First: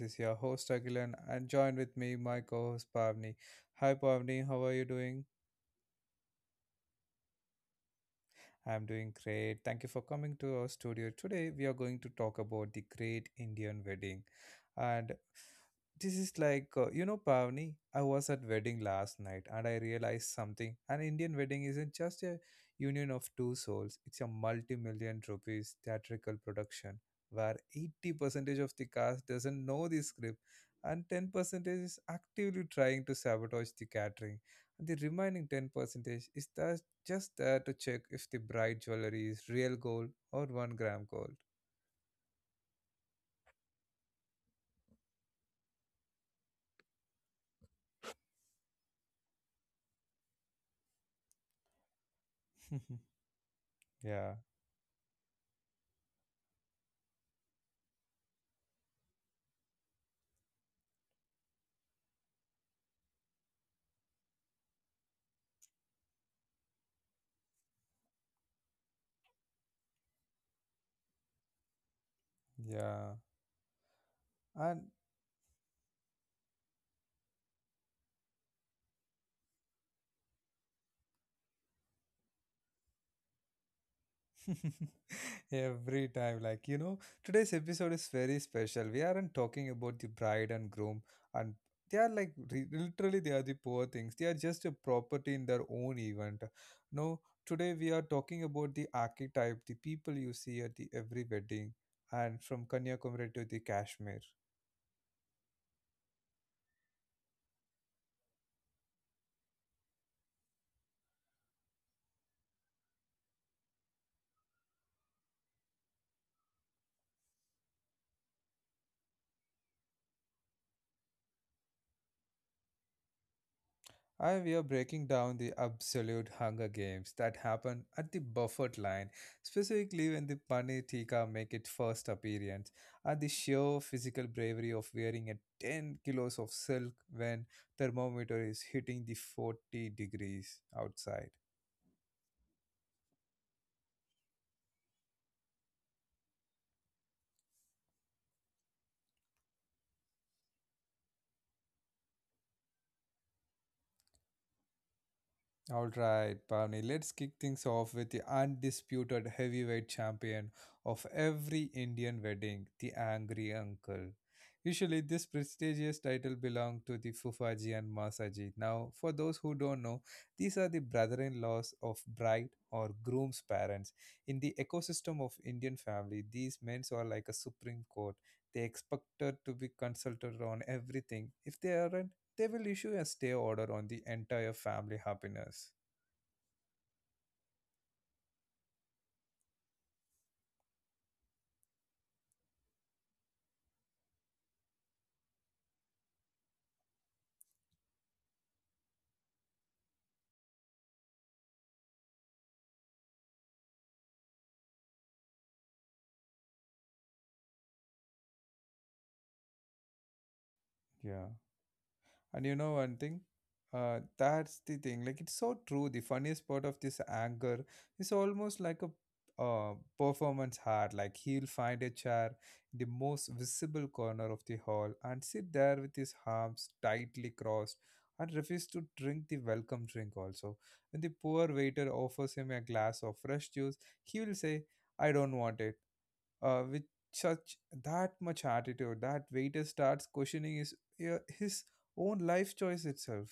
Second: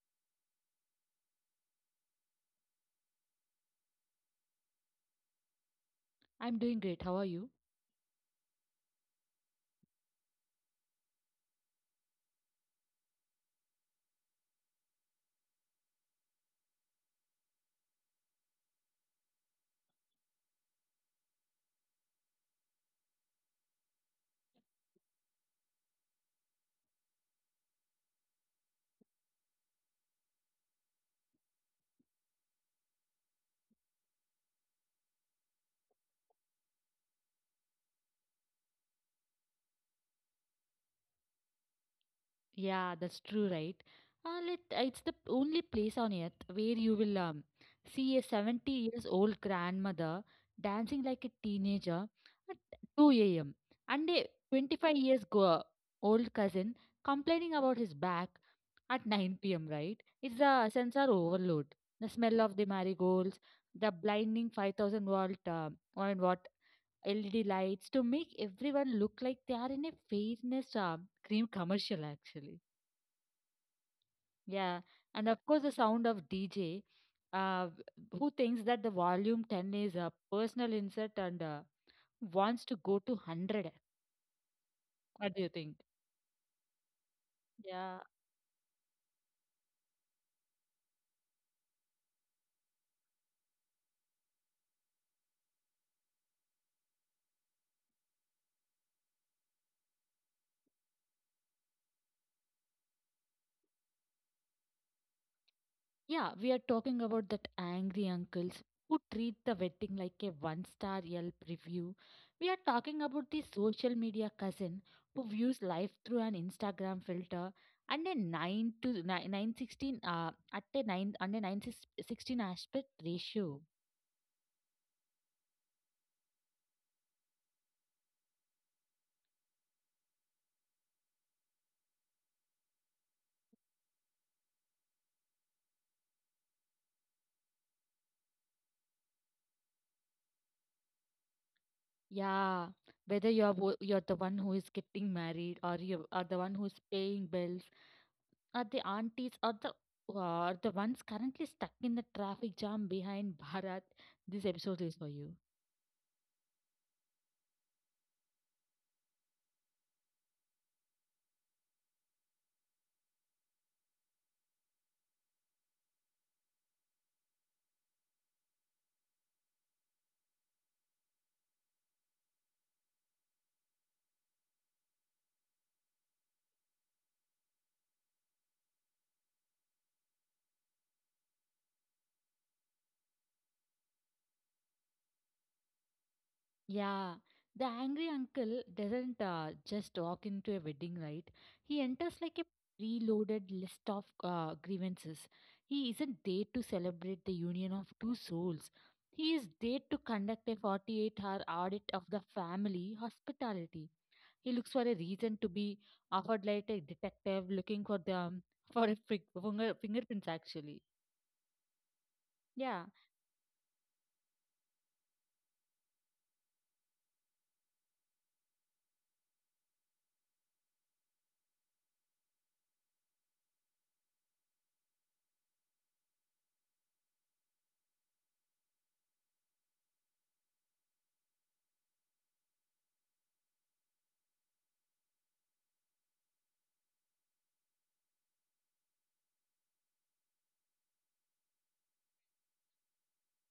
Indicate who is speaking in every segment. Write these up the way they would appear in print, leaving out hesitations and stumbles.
Speaker 1: is your host Agilan and join with me my co-host Pavni. Hi Pavni, how are you doing?
Speaker 2: I'm doing great. How are you?
Speaker 1: I'm doing great. Thank you for coming to our studio. Today, we are going to talk about the great Indian wedding. And this is like, Pavni, I was at wedding last night and I realized something. An Indian wedding isn't just a union of two souls, it's a multi million rupees theatrical production where 80% of the cast doesn't know the script and 10% is actively trying to sabotage the catering and the remaining 10% is that just there to check if the bright jewelry is real gold or 1 gram gold.
Speaker 2: Yeah, that's true, right? It's the only place on earth where you will see a 70 years old grandmother dancing like a teenager at 2 a.m. and a
Speaker 1: Yeah,
Speaker 2: 25 years old cousin complaining about his back at 9 p.m., right? It's the sensor overload. The smell of the marigolds, the blinding 5,000 volt 1 LED lights to make everyone look like they are in a fairness cream commercial, actually.
Speaker 1: yeah.
Speaker 2: Yeah,
Speaker 1: And
Speaker 2: and of course, the sound of DJ, uh, who thinks that the volume 10 is a personal insult and wants to go to 100. What do you think?
Speaker 1: every time, today's
Speaker 2: Yeah.
Speaker 1: episode is very special. We aren't talking about the bride and groom, and they are literally, they are the poor things. They are just a property in their own event. No, today we are talking about the archetype, the people you see at the every wedding, and from Kanyakumari to the Kashmir.
Speaker 2: Yeah, we are talking about that angry uncles who treat the wedding like a one star Yelp review. We are talking about the social media cousin who views life through an Instagram filter and a 9 to 9, 916 at a 9 under 916 aspect ratio.
Speaker 1: I We are breaking down the absolute Hunger Games that happen at the Buffett line, specifically when the Pani Tika make its first appearance, and the sheer physical bravery of wearing a 10 kilos of silk when thermometer is hitting the 40 degrees outside.
Speaker 2: Yeah, whether you're you're the one who is getting married or you are the one who's paying bills. Are the aunties, or the are the ones currently stuck in the traffic jam behind Bharat? This episode is for you.
Speaker 1: All right, Pavni, let's kick things off with the undisputed heavyweight champion of every Indian wedding, the Angry Uncle. Usually, this prestigious title belonged to the Fufaji and Masaji. Now, for those who don't know, these are the brother in laws of bride or groom's parents. In the ecosystem of Indian family, these men are like a supreme court. They expected to be consulted on everything. If they aren't, they will issue a stay order on the entire family happiness.
Speaker 2: Yeah, the angry uncle doesn't just walk into a wedding, right? He enters like a preloaded list of grievances. He isn't there to celebrate the union of two souls. He is there to conduct a 48-hour audit of the family hospitality. He looks for a reason to be offered like a detective looking for them for a fingerprints actually.
Speaker 1: Yeah. And you
Speaker 2: Yeah,
Speaker 1: know one thing? That's the thing. Like it's so true. The funniest part of this anger is almost like a performance art. Like he'll find a chair in the most visible corner of the hall and sit there with his arms tightly crossed and refuse to drink the welcome drink also. When the poor waiter offers him a glass of fresh juice, he will say, "I don't want it," with such that much attitude that waiter starts questioning his own life choice itself.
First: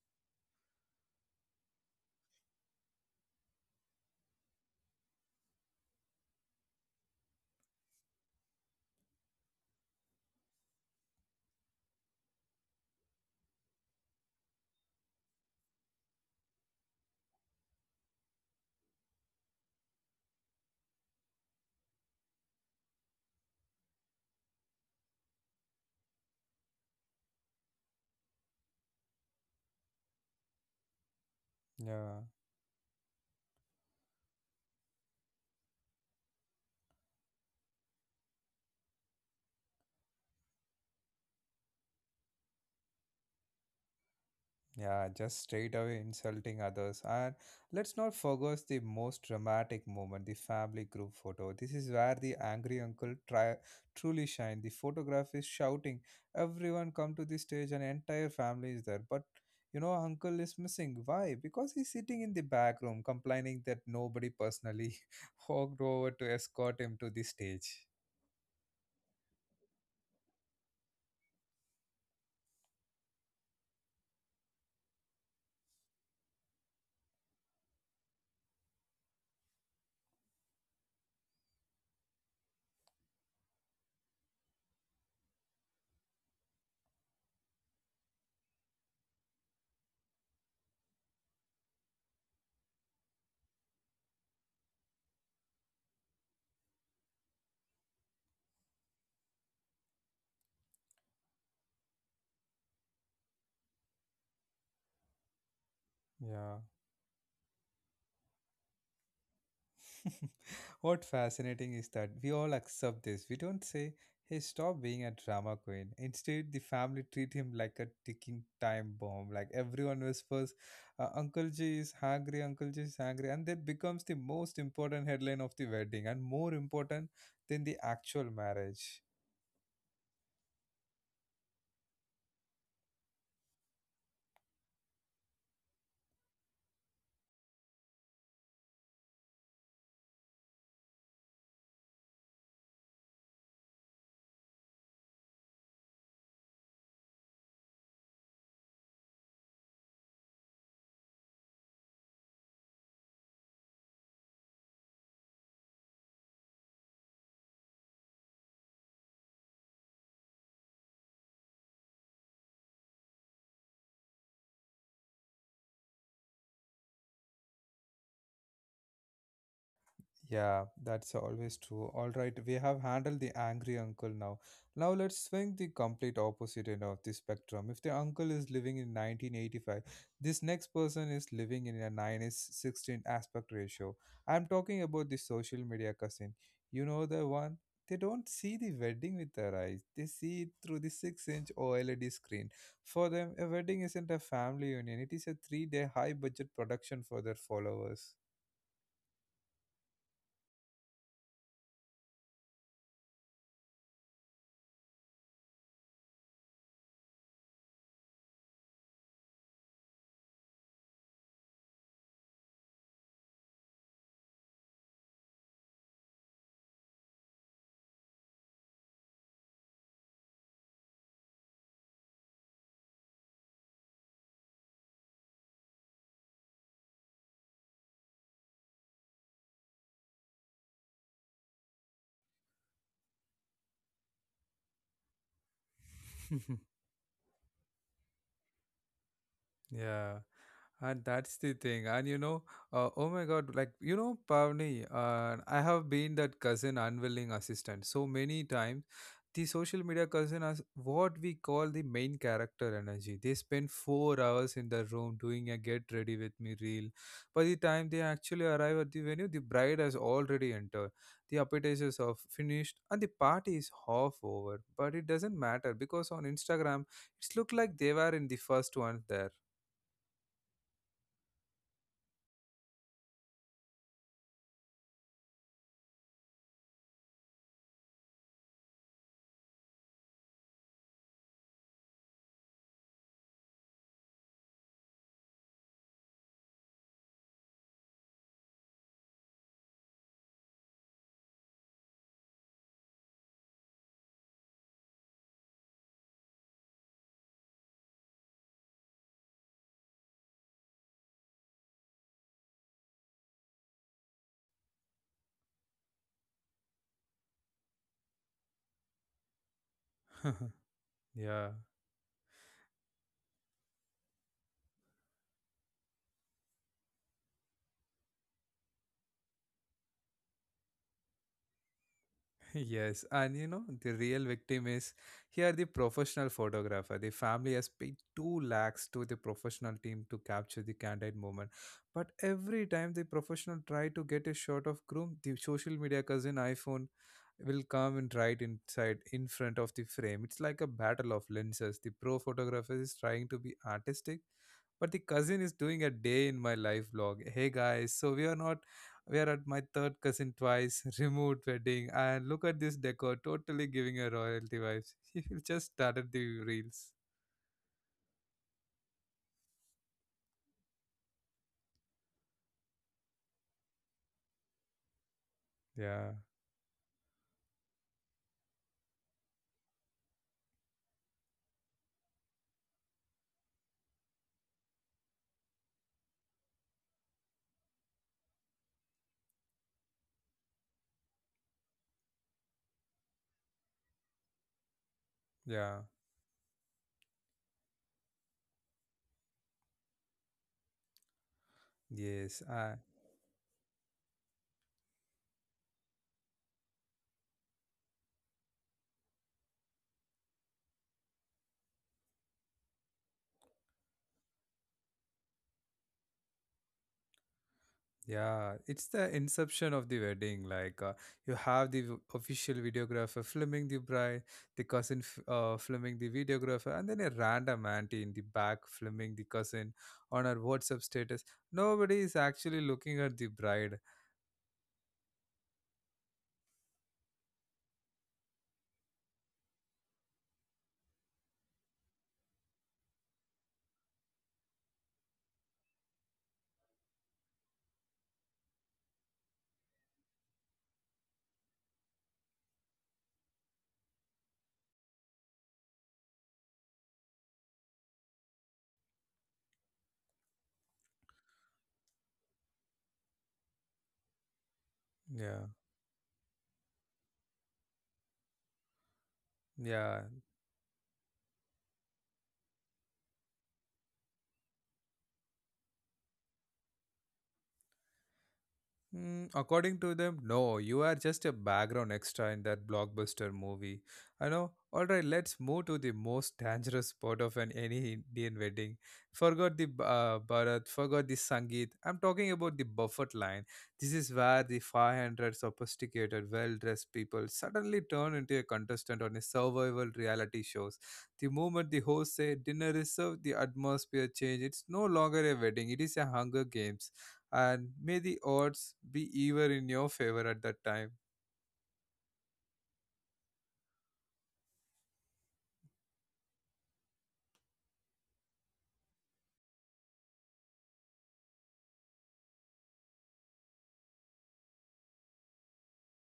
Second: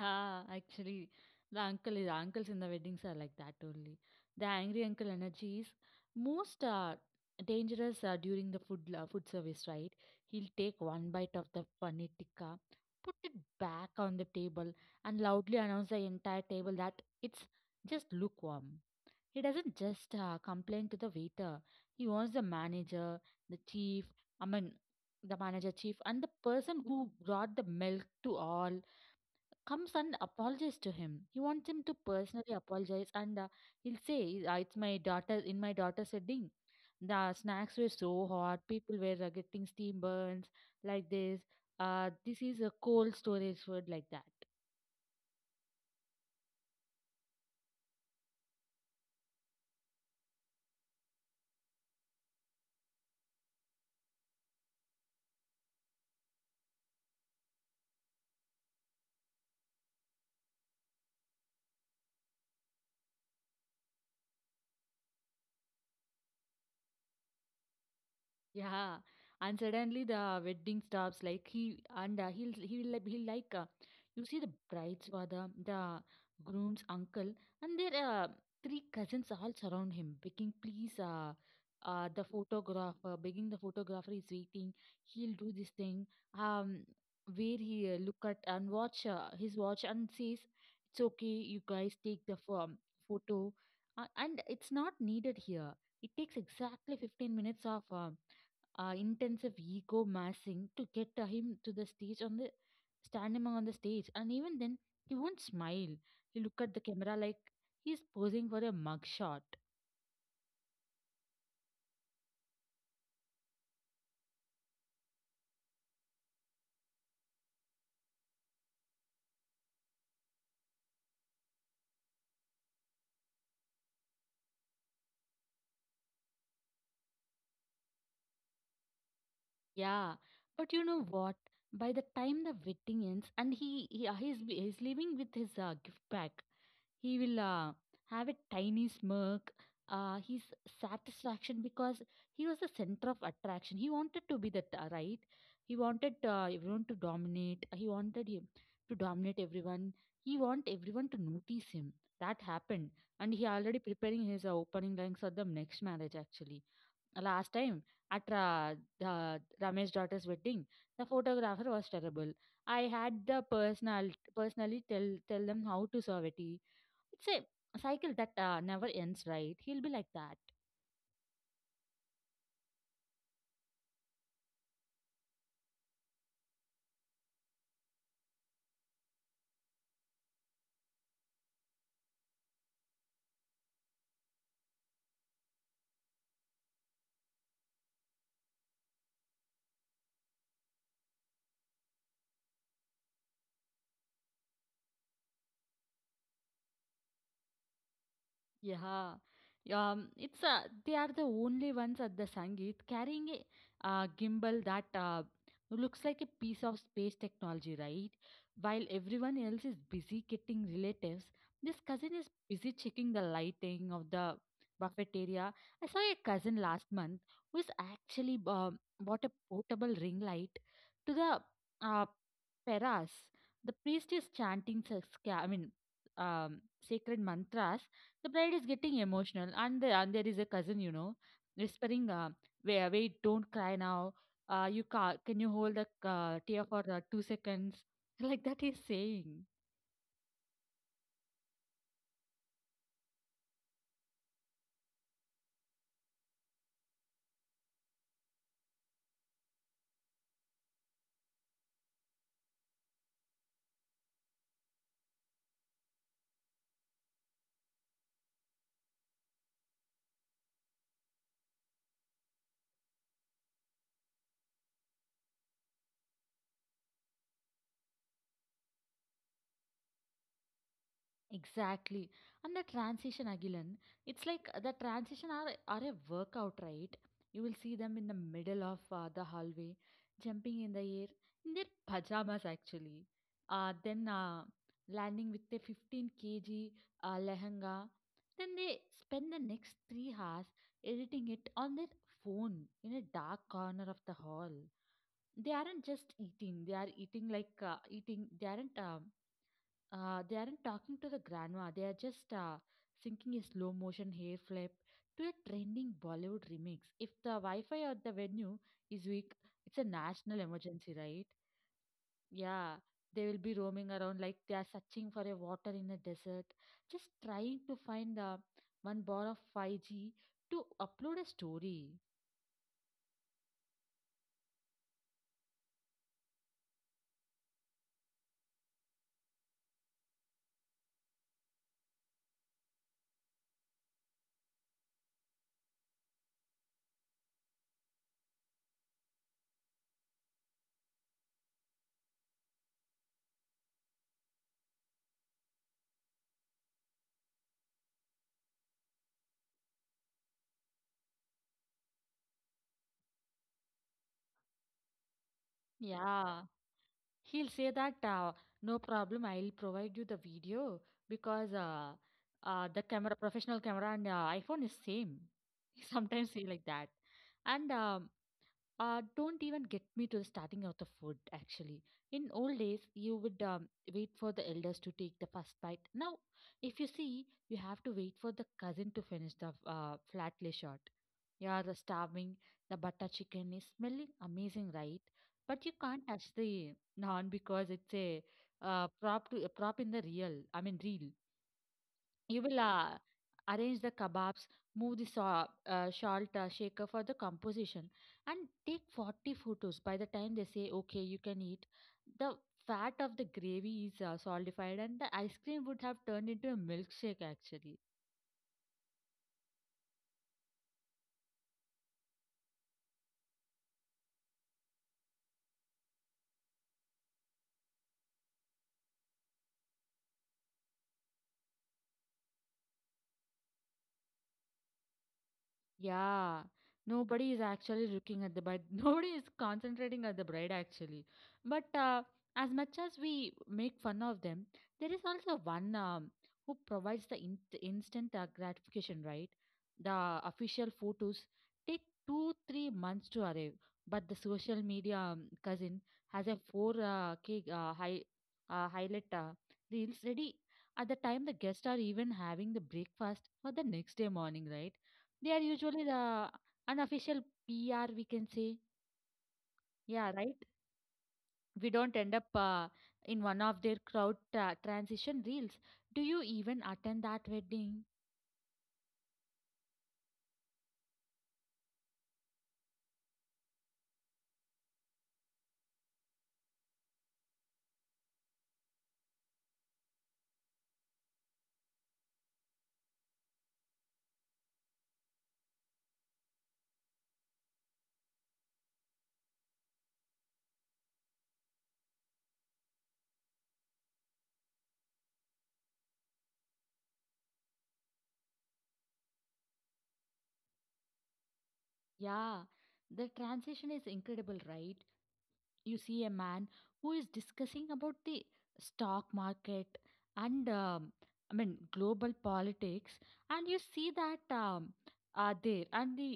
Speaker 2: actually, the uncle is uncles in the weddings are like that only. The angry uncle energy is most dangerous during the food service, right? He'll take one bite of the paneer tikka, put it back on the table, and loudly announce the entire table that it's just lukewarm. He doesn't just complain to the waiter. He wants the manager, the chief, I mean, the manager chief, and the person who brought the milk to all comes and apologizes to him. He wants him to
Speaker 1: Yeah.
Speaker 2: personally apologize, and he'll say, "It's my daughter's wedding. The snacks were so hot. People were getting steam burns like this. This is a cold storage food like that."
Speaker 1: Yeah, just straight away insulting others. And let's not forget the most dramatic moment, the family group photo. This is where the angry uncle truly shine. The photograph is shouting, everyone come to the stage and entire family is there. But you know, uncle is missing. Why? Because he's sitting in the back room complaining that nobody personally walked over to escort him to the stage.
Speaker 2: Yeah, and suddenly the wedding stops. Like he and he'll he'll like- you see the bride's father, the groom's uncle, and their three cousins all surround him, begging, "Please, begging the photographer is waiting. He'll do this thing. Um, where he look at and watch his watch and says, it's okay. You guys take the photo, and it's not needed here. It takes exactly 15 minutes of." Intensive ego massing to get him to the stage on the stand him on the stage, and even then he won't smile. He look
Speaker 1: Yeah.
Speaker 2: at the camera like he's posing for a mugshot.
Speaker 1: What fascinating is that we all accept this. We don't say, hey, stop being a drama queen. Instead, the family treat him like a ticking time bomb. Like everyone whispers, Uncle G is hungry, Uncle G is hungry. And that becomes the most important headline of the wedding and more important than the actual marriage.
Speaker 2: Yeah, but you know what? By the time the wedding ends, and he's leaving with his gift bag, he will have a tiny smirk. His satisfaction because he was the center of attraction. He wanted to be that, right? He wanted everyone to dominate. He wanted him to dominate everyone. He want everyone to notice him. That happened, and he already preparing his opening lines for the next marriage actually. Last time at Ramesh's daughter's wedding, the photographer was terrible. I had the personal personally tell them how to serve it. It's a cycle that never ends, right? He'll be like that.
Speaker 1: Yeah, that's always true. All right, we have handled the angry uncle now. Now let's swing the complete opposite end of the spectrum. If the uncle is living in 1985, this next person is living in a 9 is 16 aspect ratio. I'm talking about the social media cousin. You know the one? They don't see the wedding with their eyes. They see it through the 6-inch OLED screen. For them, a wedding isn't a family union. It is a three-day high-budget production for their followers.
Speaker 2: Yeah. It's They are the only ones at the Sangeet carrying a gimbal that looks like a piece of space technology, right? While everyone else is busy getting relatives, this cousin is busy checking the lighting of the buffet area. I saw a cousin last month who's actually bought a portable ring light to the uh, Peras. The priest is chanting, I mean, um, sacred mantras, the bride is getting emotional, and there is a cousin, whispering, wait, don't cry now. Can you hold the tear for 2 seconds? Like that he's saying.
Speaker 1: Yeah, and that's the thing. And oh my God, like you know, Pavni, I have been that cousin unwilling assistant so many times. The social media cousin is what we call the main character energy. They spend 4 hours in the room doing a get ready with me reel. By the time they actually arrive at the venue, the bride has already entered, the appetizers are finished, and the party is half over. But it doesn't matter because on Instagram, it's looked like they were in the first one there.
Speaker 2: Exactly. And the transition, Agilan, it's like the transition are a workout, right? You will see them in the middle of the hallway, jumping in the air, in their pajamas, actually. Then landing with a 15 kg lehenga. Then they spend the next 3 hours editing it on their phone in a dark corner of the hall. They aren't just eating, they are eating like eating. They aren't talking to the grandma. They are just syncing a slow motion hair flip to a trending Bollywood remix. If the Wi-Fi at the venue is weak, it's a national emergency, right?
Speaker 1: Yeah.
Speaker 2: Yeah, they will be roaming around like they are searching for a water in a desert, just trying to find one bar of 5G to upload a story.
Speaker 1: Yes, and you know the real victim is here, the professional photographer. The family has paid 2 lakhs to the professional team to capture the candid moment, but every time the professional try to get a shot of groom, the social media cousin iphone will come and right inside in front of the frame. It's like a battle of lenses. The pro photographer is trying to be artistic, but the cousin is doing a day in my life vlog. Hey guys, so we are not we are at my third cousin twice remote wedding, and look at this decor, totally giving a royalty vibes. You just started the
Speaker 2: Yeah.
Speaker 1: reels.
Speaker 2: He'll say that no problem, I'll provide you the video, because professional camera and iPhone is same.
Speaker 1: Yeah.
Speaker 2: Sometimes say like that. And don't even get me to the starting of the food, actually. In old days, you would wait for the elders to take the first bite. Now, if you see, you have to wait for the cousin to finish the flatly shot. You are starving, the butter chicken is smelling amazing, right? But you
Speaker 1: Yeah.
Speaker 2: can't touch the naan because it's a prop to a prop in the real, I mean, real. You
Speaker 1: Yes.
Speaker 2: will arrange the kebabs, move the salt shaker for the composition, and take 40 photos. By the time they say, okay, you can eat, the fat of the gravy is solidified, and the ice cream would have turned into a milkshake actually.
Speaker 1: Yeah, it's the inception of the wedding. Like you have the official videographer filming the bride, the cousin filming the videographer, and then a random auntie in the back filming the cousin on her WhatsApp status. Nobody is actually looking at the bride.
Speaker 2: Yeah, nobody is actually looking at the bride. Nobody is concentrating at the bride actually. But as much as we make fun of them, there is also one who provides the instant gratification, right? The official photos take two, 3 months to arrive, but the social media cousin has a four K highlight reels ready at the time the guests are even having the breakfast for the next day morning, right? They are
Speaker 1: Yeah,
Speaker 2: usually the unofficial PR, we can say.
Speaker 1: yeah.
Speaker 2: Yeah, right? We don't end up in one of their crowd transition reels. Do you even attend that wedding?
Speaker 1: Mm, according to them, no, you are just a background extra in that blockbuster movie. I know. All right, let's move to the most dangerous part of an any Indian wedding. Forgot the Bharat, forgot the Sangeet. I'm talking about the buffet line. This is where the 500 sophisticated, well-dressed people suddenly turn into a contestant on a survival reality shows. The moment the host say dinner is served, the atmosphere change. It's no longer a wedding. It is a Hunger Games, and may the odds be even in your favor at that time.
Speaker 2: Yeah, the transition is incredible, right? You see a man who is discussing about the stock market, and I mean, global politics, and you see that there, and the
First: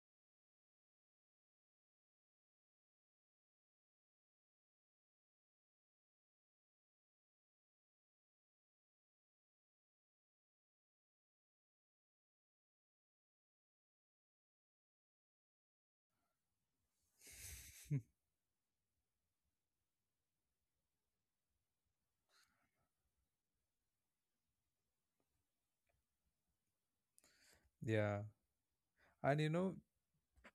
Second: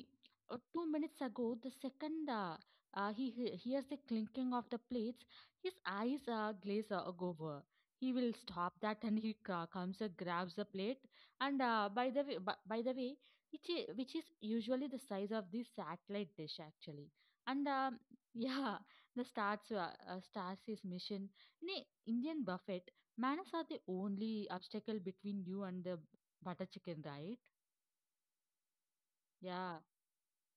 Speaker 2: 2 minutes ago the second hears the clinking of the plates. His eyes glaze over, he will stop that, and he comes and grabs the plate. And by the way, which is, usually the size of the satellite dish actually. And yeah, stars is mission. Nee, Indian buffet, manners are the only obstacle between you and the butter chicken, right?
Speaker 1: Yeah, and you know,
Speaker 2: Yeah,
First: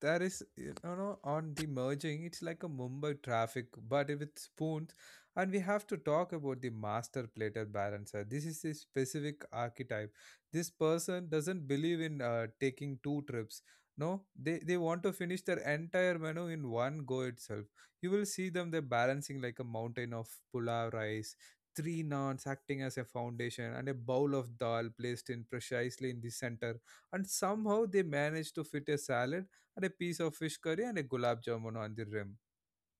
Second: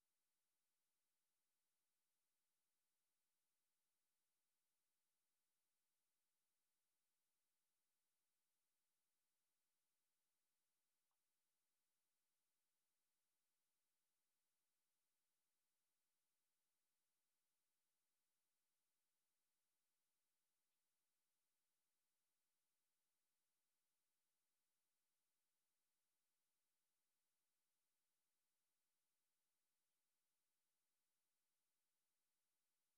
Speaker 1: there is, you know, on the merging it's like a Mumbai traffic but with spoons. And we have to talk about the master platter balancer. This is a specific archetype. This person doesn't believe in taking two trips. No, they want to finish their entire menu in one go itself. You will see them, they're balancing like a mountain of pulao rice, three naans acting as a foundation and a bowl of dal placed in precisely in the center, and somehow they managed to fit a salad and a piece of fish curry and a gulab jamun on the rim.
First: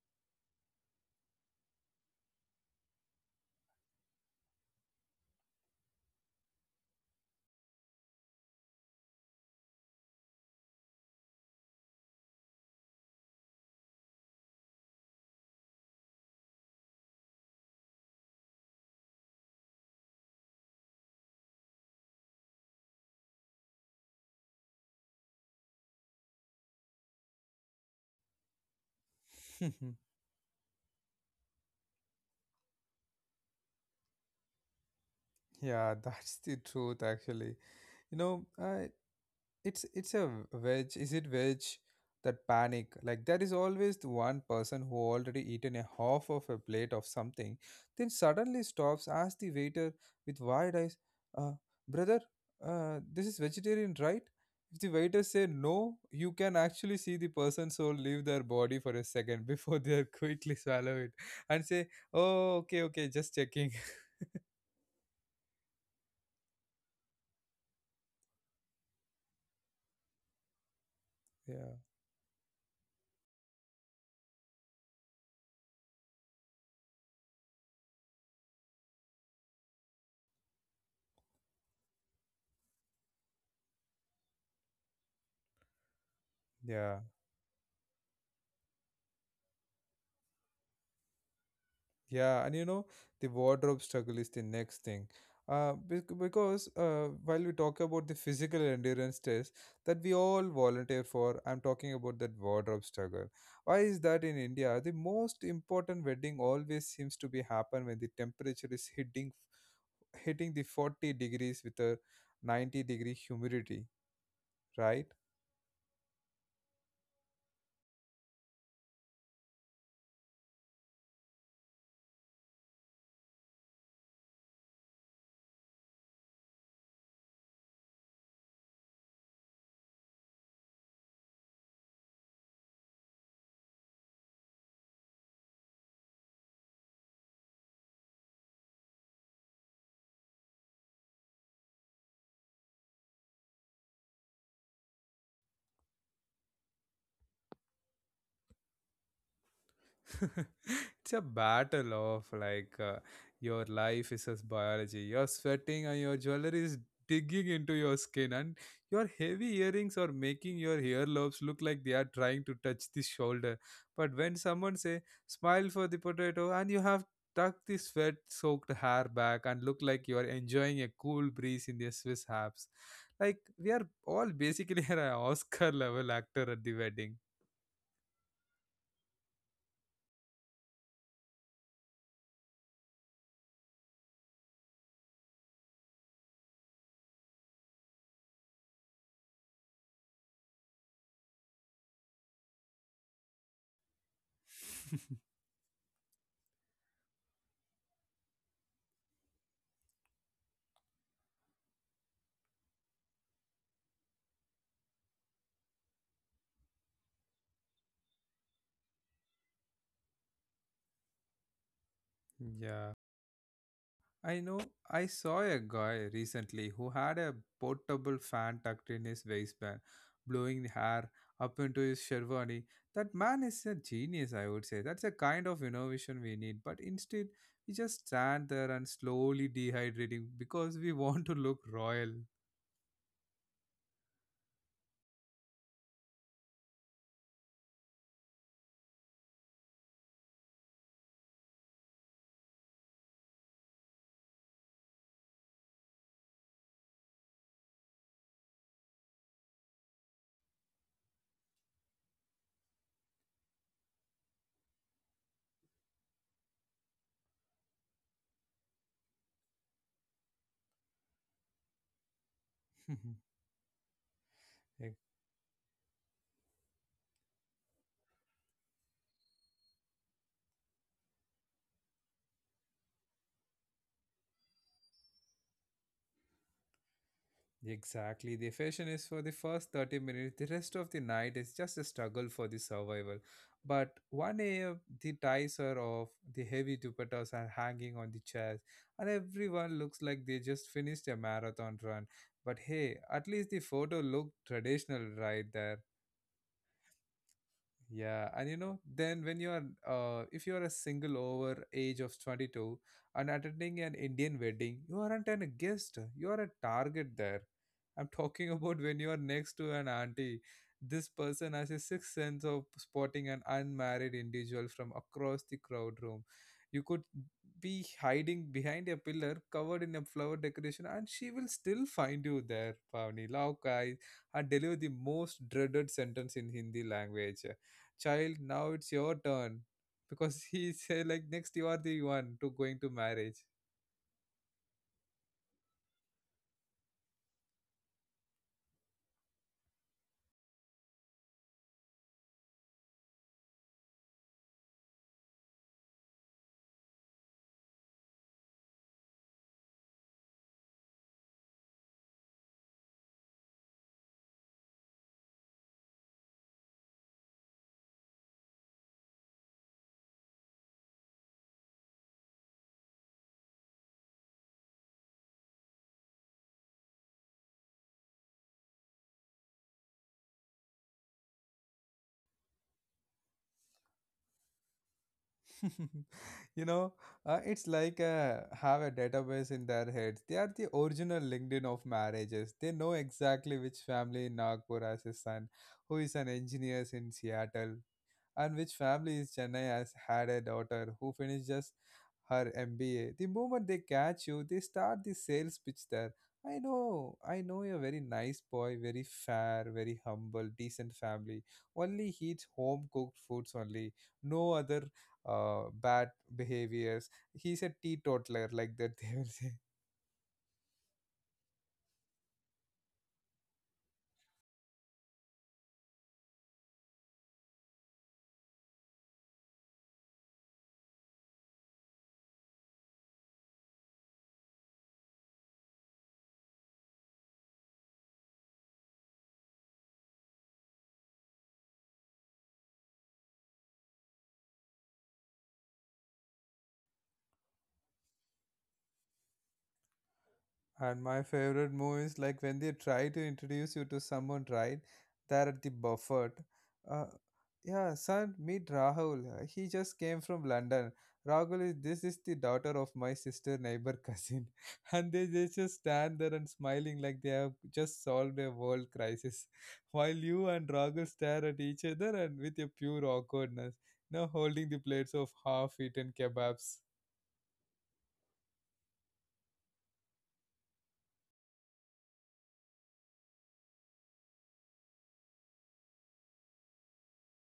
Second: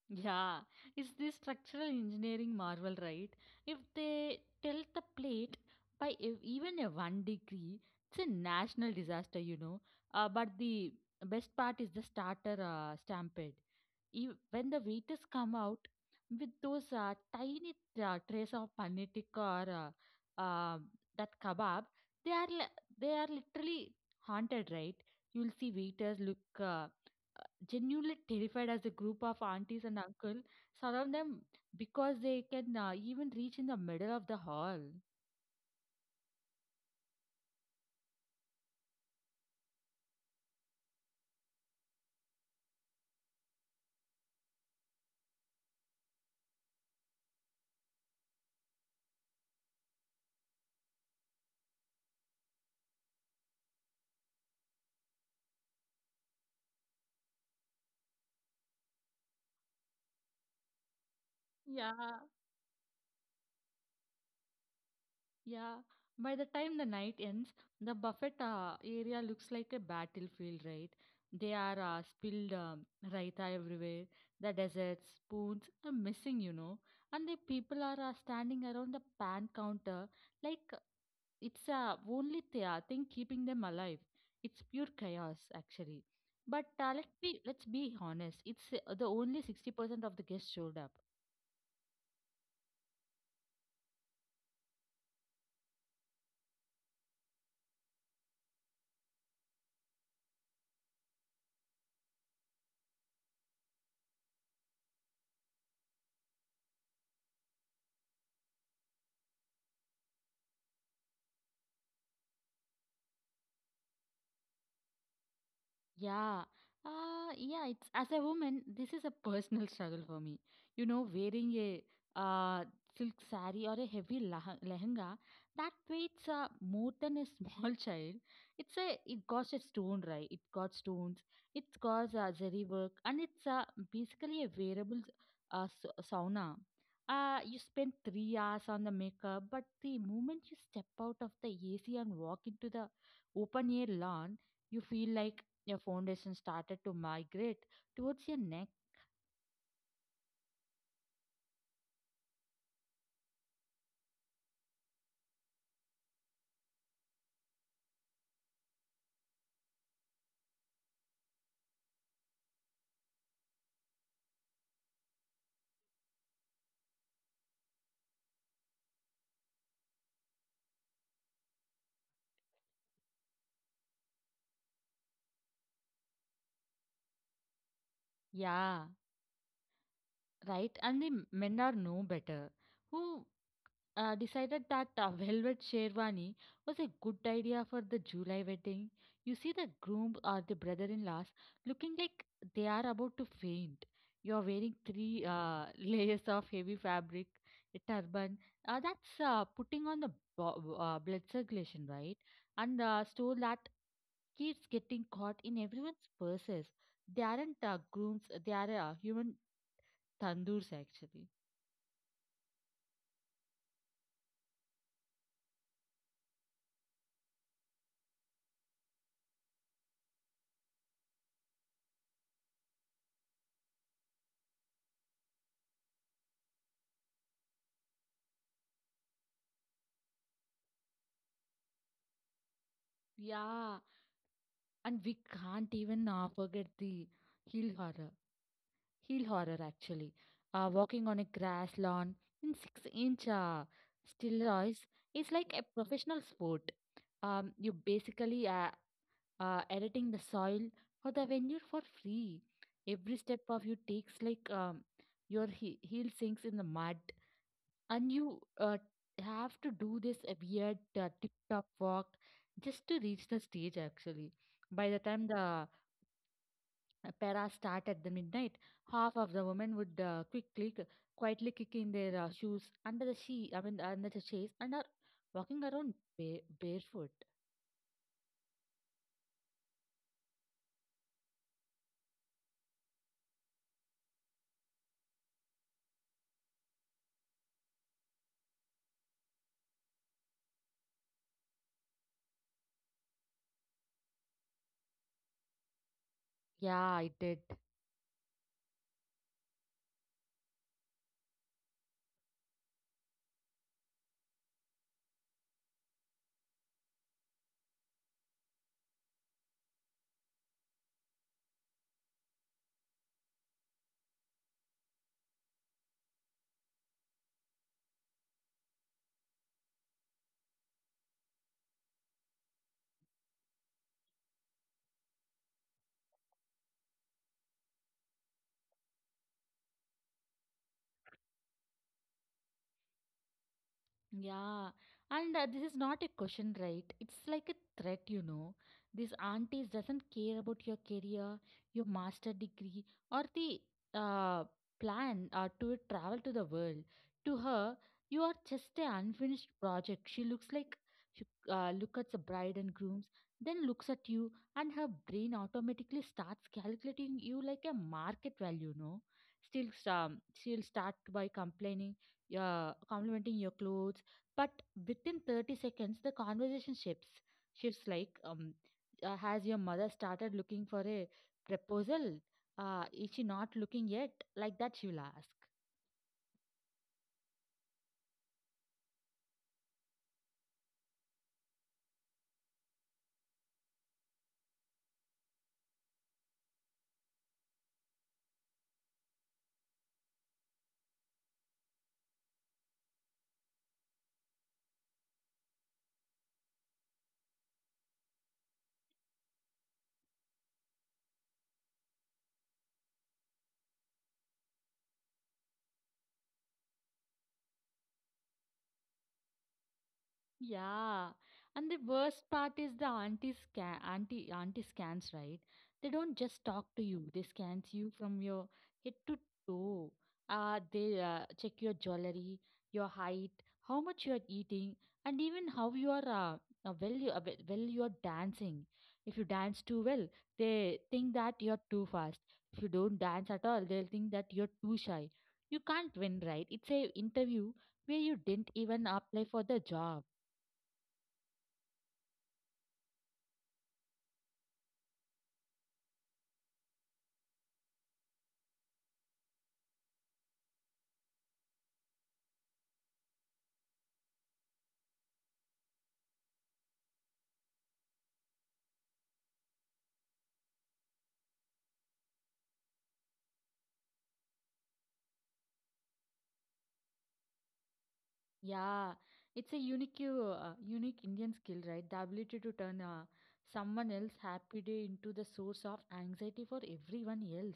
Speaker 2: yeah. It's this structural engineering marvel, right? If they tilt the plate by even a 1 degree, it's a national disaster. But the best part is the starter stampede. Ev When the waiters come out with those tiny trays of paneer tikka or that kebab, they are li- they are literally haunted, right? You'll see waiters look genuinely terrified as a group of aunties and uncle surround them because they can even reach in the middle of the hall.
Speaker 1: Yeah, that's the truth actually. You know, it's a veg, is it veg, that panic. Like there is always the one person who already eaten a half of a plate of something, then suddenly stops, asks the waiter with wide eyes, uh, brother, this is vegetarian, right? If the waiter say no, you can actually see the person soul leave their body for a second before they are quickly swallow it and say,
Speaker 2: Yeah.
Speaker 1: oh okay okay, just checking.
Speaker 2: Yeah, by the time the night ends, the buffet area looks like a battlefield, right? They
Speaker 1: Yeah.
Speaker 2: are spilled raita everywhere. The desserts, spoons are missing. And the people are standing around the pan counter like it's only the thing keeping them alive. It's pure chaos, actually. But
Speaker 1: Yeah.
Speaker 2: let's be honest. It's the only 60% of the guests showed up.
Speaker 1: Yeah, and you know, the wardrobe struggle is the next thing. Because while we talk about the physical endurance test that we all volunteer for, I'm talking about that wardrobe struggle. Why is that in India? The most important wedding always seems to be happen when the temperature is hitting the 40 degrees with a 90-degree humidity, right?
Speaker 2: Yeah. Yeah, it's as a woman, this is a personal struggle for me. You know, wearing a uh, silk sari or a heavy lehenga that weighs more than a small child. It got a stone, right? It got stones. It's got zari work, and it's basically a wearable sauna. You spend 3 hours on the makeup, but the moment you step out of the AC and walk into the open air lawn, you feel like your foundation started to migrate towards your neck.
Speaker 1: It's a battle of like your life is as biology. You're sweating and your jewelry is digging into your skin, and your heavy earrings are making your earlobes look like they are trying to touch the shoulder. But when someone say smile for the potato, and you have tucked the sweat-soaked hair back and look like you are enjoying a cool breeze in the Swiss Alps. Like we are all basically an Oscar-level actor at the wedding.
Speaker 2: Yeah, right. And the men are no better who decided that a velvet sherwani was a good idea for the July wedding. You see the groom or the brother-in-laws looking like they are about to faint. You are wearing three layers of heavy fabric, a turban. That's putting on the blood circulation, right? And store that keeps getting caught in everyone's purses. They aren't grooms, they are human tandoors actually.
Speaker 1: Yeah. I know, I saw a guy recently who had a portable fan tucked in his waistband, blowing hair up into his sherwani. That man is a genius, I would say. That's a kind of innovation we need. But instead, we just stand there and slowly dehydrating because we want to look royal.
Speaker 2: Yeah, and we can't even forget the heel horror. Heel horror actually. Walking on a grass lawn in 6 inch steroids is like a professional sport. You basically editing the soil for the venue for free. Every step of you takes like your heel sinks in the mud and you have to do this weird TikTok walk just to reach the stage. Actually, by the time the para start at the midnight, half of the women would quickly, quietly kick in their shoes under the I mean under the chairs, and are walking around barefoot.
Speaker 1: Exactly. The fashion is for the first 30 minutes. The rest of the night is just a struggle for the survival. But 1 a.m., the ties are off, the heavy dupattas are hanging on the chairs, and everyone looks like they just finished a marathon run. But hey, at least the photo looked traditional right there.
Speaker 2: Yeah, I did.
Speaker 1: Yeah, and you know, then when you are, if you are a single over age of 22 and attending an Indian wedding, you aren't a guest, you are a target there. I'm talking about when you are next to an auntie. This person has a sixth sense of spotting an unmarried individual from across the crowd room. You could be hiding behind a pillar covered in a flower decoration, and she will still find you there, Pavni. Lao Kai had delivered the most dreaded sentence in Hindi language, child, now it's your turn, because he said like next you are the one to going to marriage.
Speaker 2: Yeah, and this is not a question, right? It's like a threat. These aunties doesn't care about your career, your master degree, or the uh, plan to travel to the world. To her, you are just an unfinished project. She looks like she look at the bride and grooms, then looks at you, and her brain automatically starts calculating you like a market value, no? Still, she'll start by complimenting your clothes, but within 30 seconds, the conversation shifts. Like, has your mother started looking for a proposal? Is she not looking yet? Like that, she will ask.
Speaker 1: You know, it's like, have a database in their heads. They are the original linkedin of marriages. They know exactly which family in nagpur has a son who is an engineer in seattle, and which family is Chennai has had a daughter who finished just her MBA. The moment they catch you, they start the sales pitch there. I know you're a very nice boy, very fair, very humble, decent family. Only he eats home cooked foods only. No other bad behaviors. He's a teetotaler, like that they will say.
Speaker 2: Yeah, and the worst part is the anti scans, right? They don't just talk to you; they scans you from your head to toe. They check your jewelry, your height, how much you are eating, and even how you are well you well you are dancing. If you dance too well, they think that you're too fast. If you don't dance at all, they'll think that you're too shy. You can't win, right? It's a interview where you didn't even apply for the job.
Speaker 1: And my favorite move is like when they try to introduce you to someone, right? There at the buffet. Uh, yeah, son, meet Rahul. He just came from London. Rahul is this is the daughter of my sister neighbor cousin, and they just stand there and smiling like they have just solved a world crisis, while you and Rahul stare at each other and with a pure awkwardness, now holding the plates of half-eaten kebabs.
Speaker 2: Yeah, it's a unique Indian skill, right? The ability to turn someone else's happy day into the source of anxiety for everyone else.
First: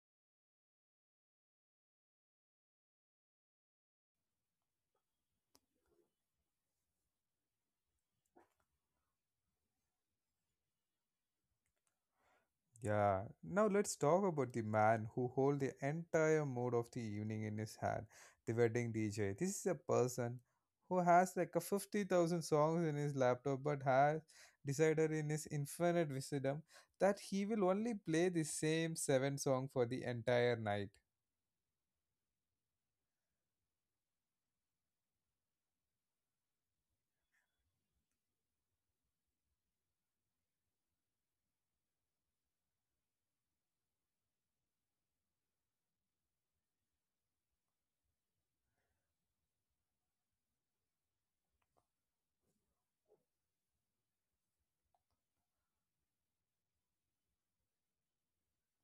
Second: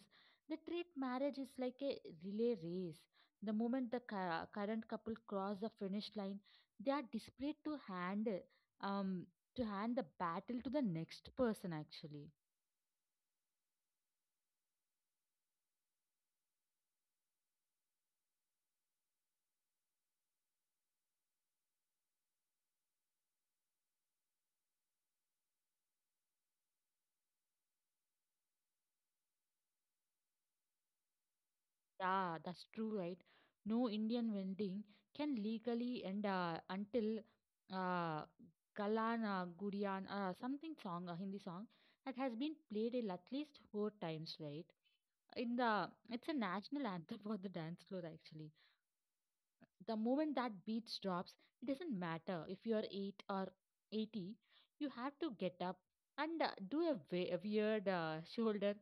Speaker 2: They treat marriage is like a relay race. The moment the current couple cross the finish line, they are desperate to um, hand the battle to the next person. Actually,
Speaker 1: Yeah. Now let's talk about the man who hold the entire mood of the evening in his hand, the wedding DJ. This is a person who has like a 50,000 songs in his laptop but has decided in his infinite wisdom that he will only play the same seven song for the entire night.
Speaker 2: yeah, that's true, right? No Indian vending can legally end until uh, Galana Gudian, something song, a Hindi song that has been played in at least 4 times, right? In the It's a national anthem for the dance floor actually. The moment that beat drops, it doesn't matter if you're 8 or 80, you have to get up and do a weird shoulder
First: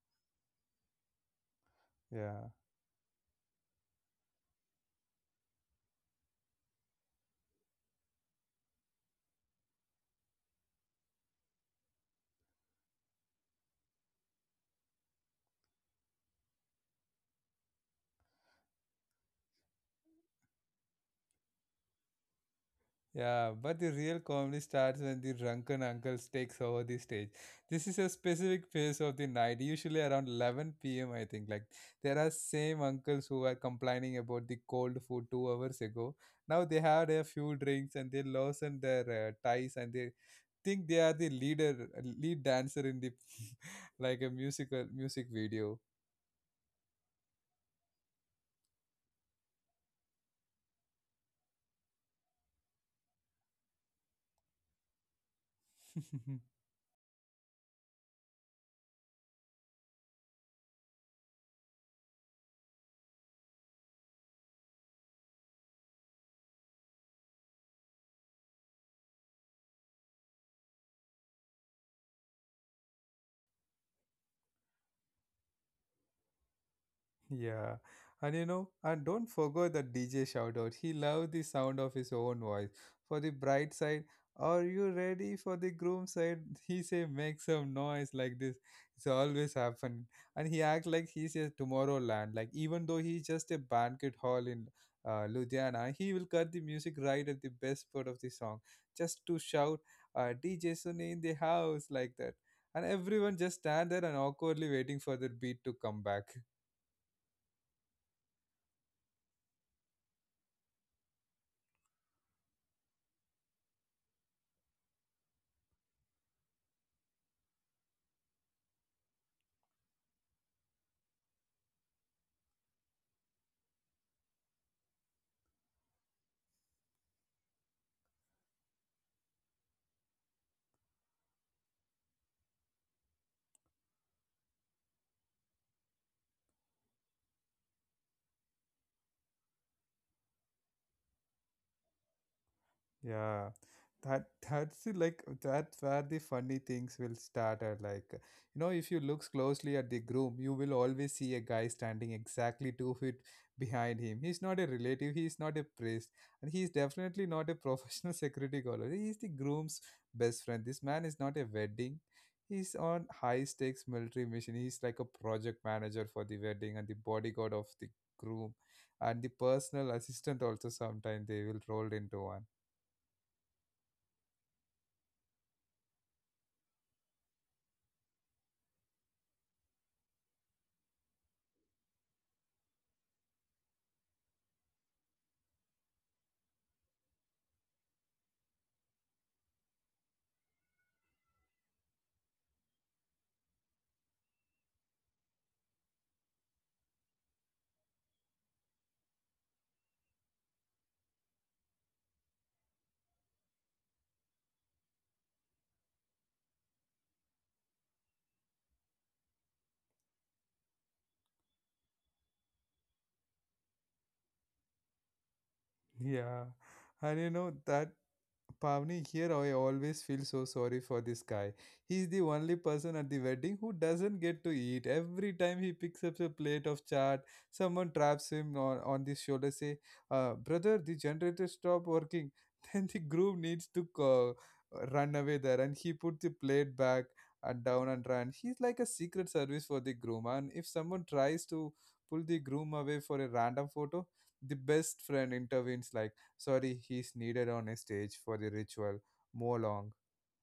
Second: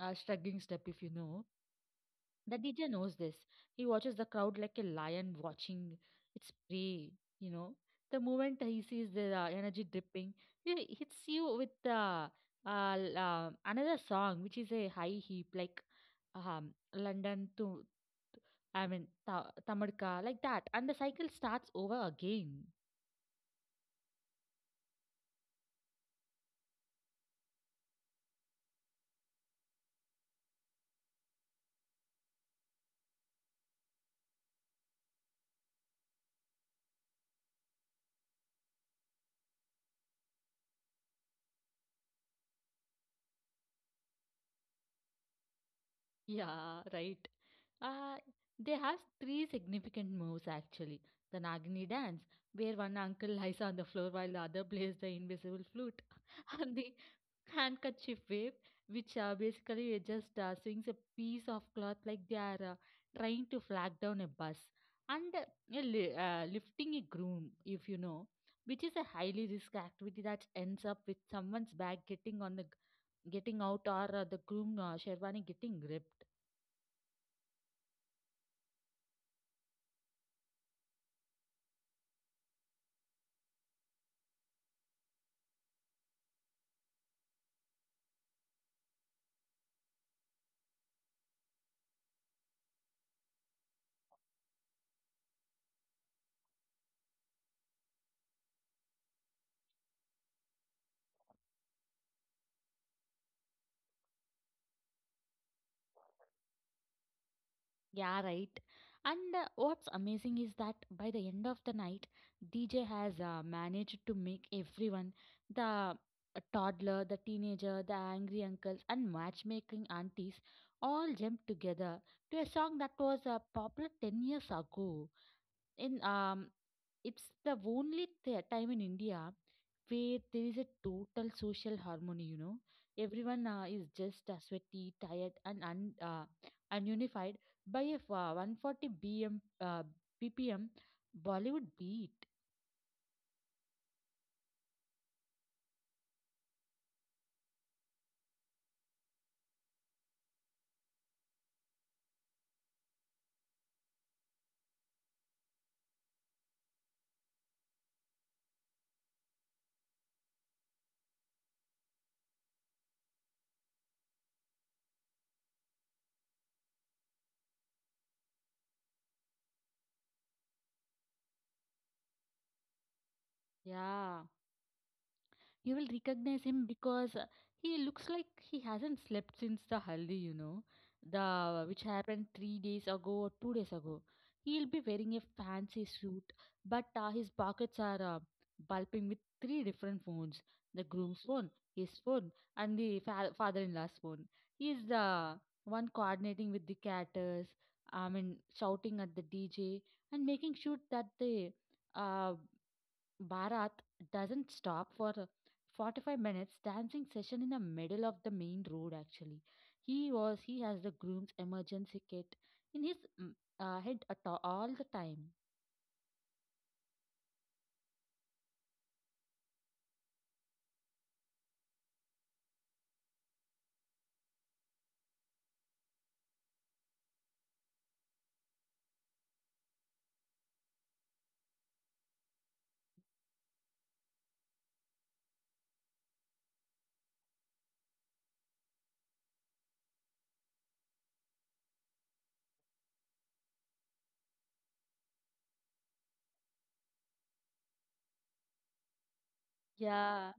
Speaker 2: shrugging step if you know.
Speaker 1: Yeah.
Speaker 2: The DJ knows this. He watches the crowd like a lion watching its prey, you know. The moment he sees the energy dripping, he hits you with another song, which is a high heap, like um, London to, I mean, Tamarka, like that. And the cycle starts over again.
Speaker 1: Yeah, but the real comedy starts when the drunken uncles takes over the stage. This is a specific phase of the night, usually around 11 p.m. I think. Like there are same uncles who are complaining about the cold food 2 hours ago. Now they had a few drinks and they loosen their ties, and they think they are the leader, lead dancer in the like a musical music video.
Speaker 2: Yeah, right. Uh, they have three significant moves actually. The Nagini dance, where one uncle lies on the floor while the other plays the invisible flute, and the handkerchief wave, which basically it just swings a piece of cloth like they are trying to flag down a bus, and lifting a groom, if you know, which is a highly risk activity that ends up with someone's bag getting on the g- getting out or the groom sherwani getting ripped.
Speaker 1: Yeah, and you know, and don't forget the DJ shout out. He loved the sound of his own voice. For the bright side, are you ready for the groom side? He say, make some noise like this. It's always happen, and he act like he's a Tomorrowland. Like even though he's just a banquet hall in Ludhiana, he will cut the music right at the best part of the song just to shout, DJ Sunny in the house like that, and everyone just stand there and awkwardly waiting for the beat to come back.
Speaker 2: Yeah, right. And what's amazing is that by the end of the night, DJ has managed to make everyone the toddler, the teenager, the angry uncles, and matchmaking aunties all jump together to a song that was popular 10 years ago. In It's the only time in India where there is a total social harmony. Everyone is just sweaty, tired, and ununified by a 140 bm bpm bollywood beat.
Speaker 1: Yeah, that that's the, like that's where the funny things will start. Are like, you know, if you looks closely at the groom, you will always see a guy standing exactly 2 feet behind him. He's not a relative. He's not a priest, and he's definitely not a professional security guard. He's the groom's best friend. This man is not a wedding. He's on high stakes military mission. He's like a project manager for the wedding and the bodyguard of the groom, and the personal assistant also. Sometimes they will roll into one.
Speaker 2: Yeah. You will recognize him because he looks like he hasn't slept since the haldi, you know, the which happened 3 days ago or 2 days ago. He'll be wearing a fancy suit, but his pockets are bulging with three different phones: the groom's phone, his phone, and the father-in-law's phone. He is the one coordinating with the caterers. I mean, shouting at the DJ and making sure that the uh, Bharat doesn't stop for a 45 minutes dancing session in the middle of the main road actually. He has the groom's emergency kit in his head at all the time.
Speaker 1: Yeah, and you know that Pavni here, I always feel so sorry for this guy. He's the only person at the wedding who doesn't get to eat. Every time he picks up a plate of chaat, someone traps him on the shoulder, say, "Brother, the generator stopped working." Then the groom needs to run away there, and he put the plate back and down and ran. He's like a secret service for the groom, and if someone tries to pull the groom away for a random photo, the best friend intervenes like, sorry, he's needed on a stage for the ritual. Mow along.
Speaker 2: Yeah,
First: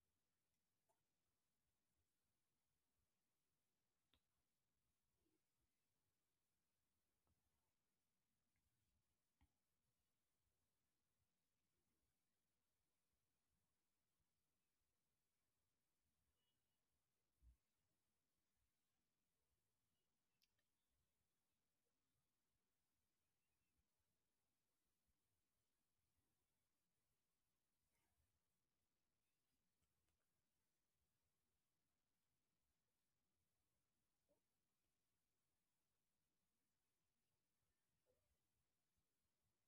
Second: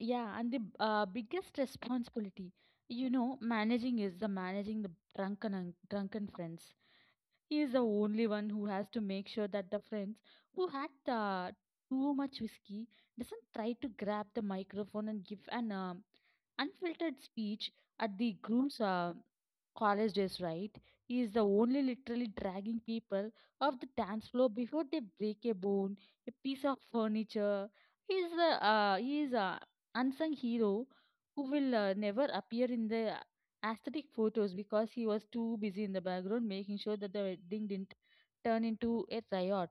Speaker 2: yeah, and the biggest responsibility, you know, managing the drunken friends. He is the only one who has to make sure that the friends who had too much whiskey doesn't try to grab the microphone and give an unfiltered speech at the groom's college days, right? He is the only literally dragging people off the dance floor before they break a bone, a piece of furniture. He is a unsung hero who will never appear in the aesthetic photos because he was too busy in the background making sure that the wedding didn't turn into a riot.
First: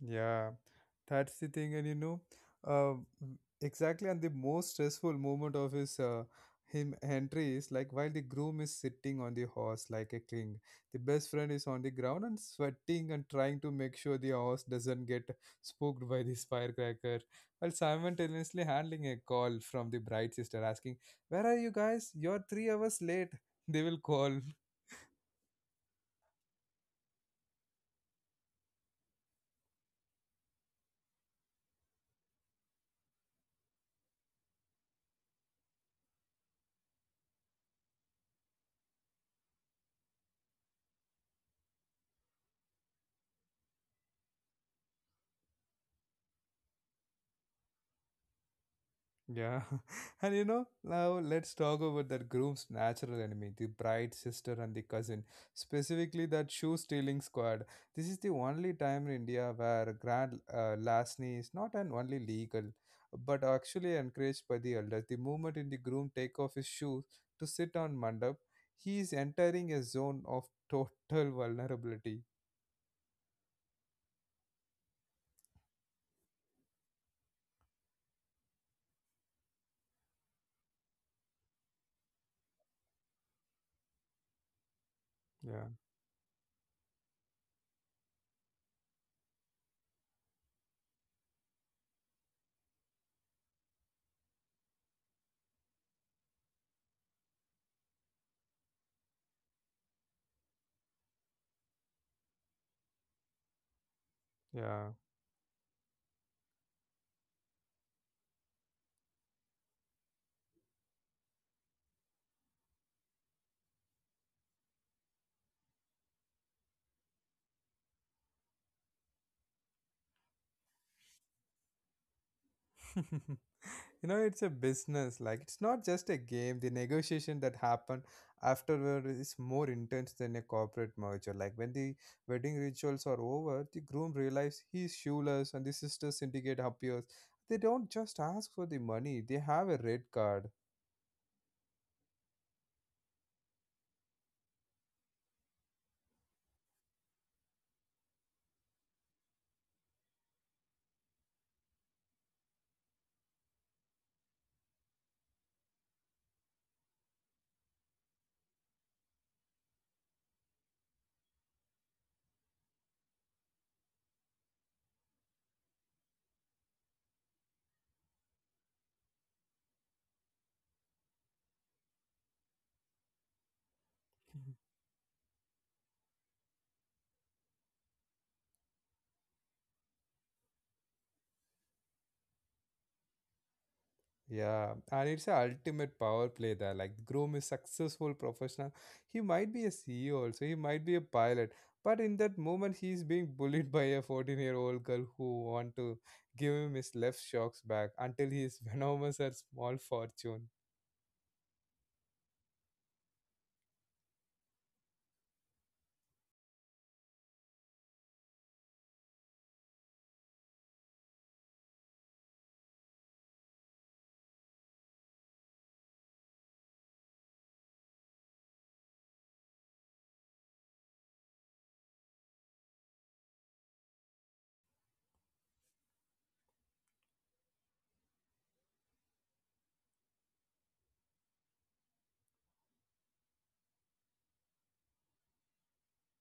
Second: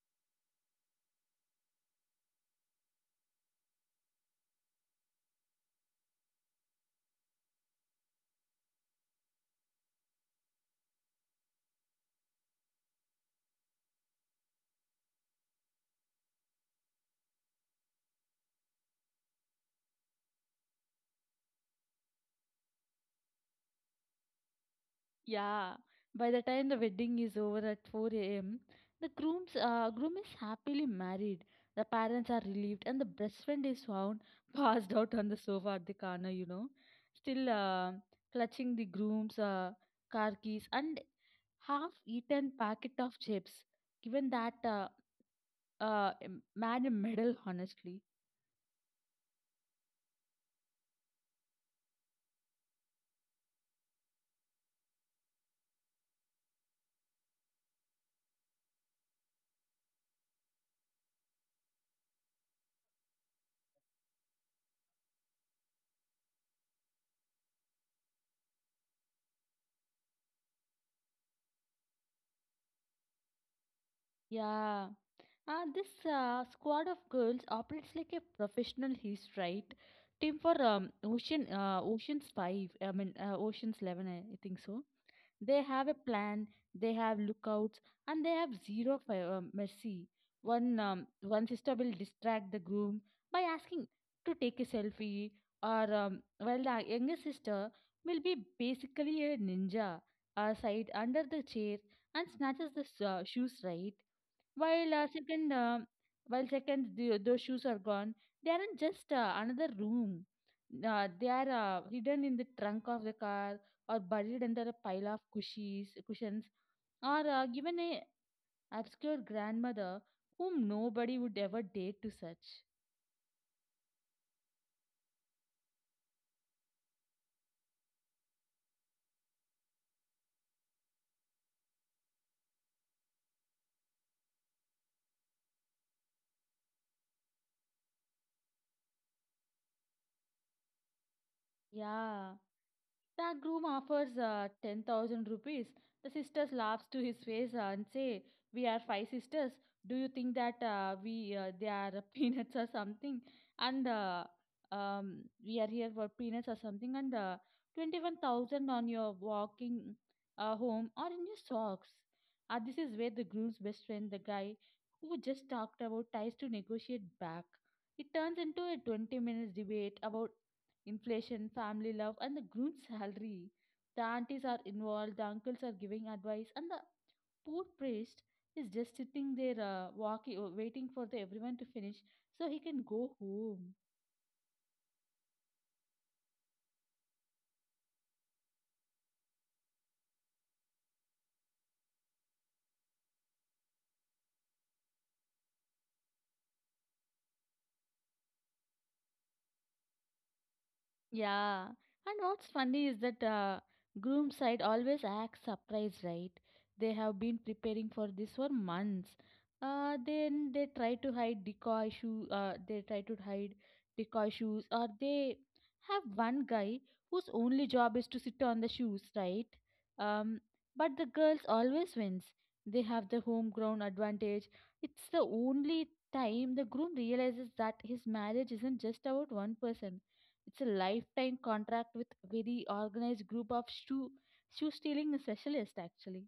Speaker 1: Yeah, that's the thing, and you know, uh, exactly. And the most stressful moment of his him entry is like while the groom is sitting on the horse like a king, the best friend is on the ground and sweating and trying to make sure the horse doesn't get spooked by this firecracker, while simultaneously handling a call from the bride sister asking, "Where are you guys? You're 3 hours late." They will call.
Speaker 2: Yeah, by the time the wedding is over at 4 a.m., the groom is happily married. The parents are relieved, and the best friend is found passed out on the sofa at the corner. You know, still clutching the groom's car keys and half-eaten packet of chips. Given that uh, man a medal, honestly.
Speaker 1: Yeah. And you know, now let's talk about that groom's natural enemy, the bride's sister and the cousin, specifically that shoe stealing squad. This is the only time in India where grand larceny is not an only legal, but actually encouraged by the elders. The moment in the groom take off his shoes to sit on mandap, he is entering a zone of total vulnerability.
Speaker 2: Yeah. This squad of girls operates like a professional heist, right? Team for Ocean's Five, I mean Ocean's Eleven, I think so. They
Speaker 1: Yeah.
Speaker 2: have a plan, they have lookouts, and they have zero mercy. One sister will distract the groom by asking to take a selfie, or well, the younger sister will be basically a ninja, side under the chair and snatches the shoes, right? While
Speaker 1: Yeah.
Speaker 2: uh, second, uh, while second, those shoes are gone. They aren't just another room. They are hidden in the trunk of the car, or buried under a pile of cushions, or given a obscure grandmother whom nobody would ever dare to search.
Speaker 1: You know, it's a business. Like, it's not just a game. The negotiation that happened afterward is more intense than a corporate merger. Like, when the wedding rituals are over, the groom realizes he's shoeless and the sister syndicate appears. They don't just ask for the money, they have a red card.
Speaker 2: Yeah. That groom offers 10,000 rupees. The sisters laughs to his face and say, "We are five sisters. Do you think that we they are peanuts or something?" And um, we are here for peanuts or something. And 21,000 on your walking home or in your socks. This is where the groom's best friend, the guy who just talked about, tries to negotiate back. It turns into a 20 minutes debate about inflation, family love, and the groom's salary. The aunties are involved, the uncles are giving advice, and the poor priest is just sitting there, waiting for the everyone to finish so he can go home.
Speaker 1: Yeah, and it's a ultimate power play there. Like Groom is successful professional. He might be a CEO also. He might be a pilot. But in that moment, he's being bullied by a 14-year-old girl who want to give him his left shocks back until he is venomous at small fortune.
Speaker 2: Yeah, and what's funny is that groom side always acts surprised, right? They have been preparing for this for months. Then they try to hide decoy shoe. They try to hide decoy shoes, or they have one guy whose only job is to sit on the shoes, right? Um, but the girls always wins. They have the home ground advantage. It's the only time the groom realizes that his marriage isn't just about one person. It's a lifetime contract with very organized group of shoe stealing specialists actually.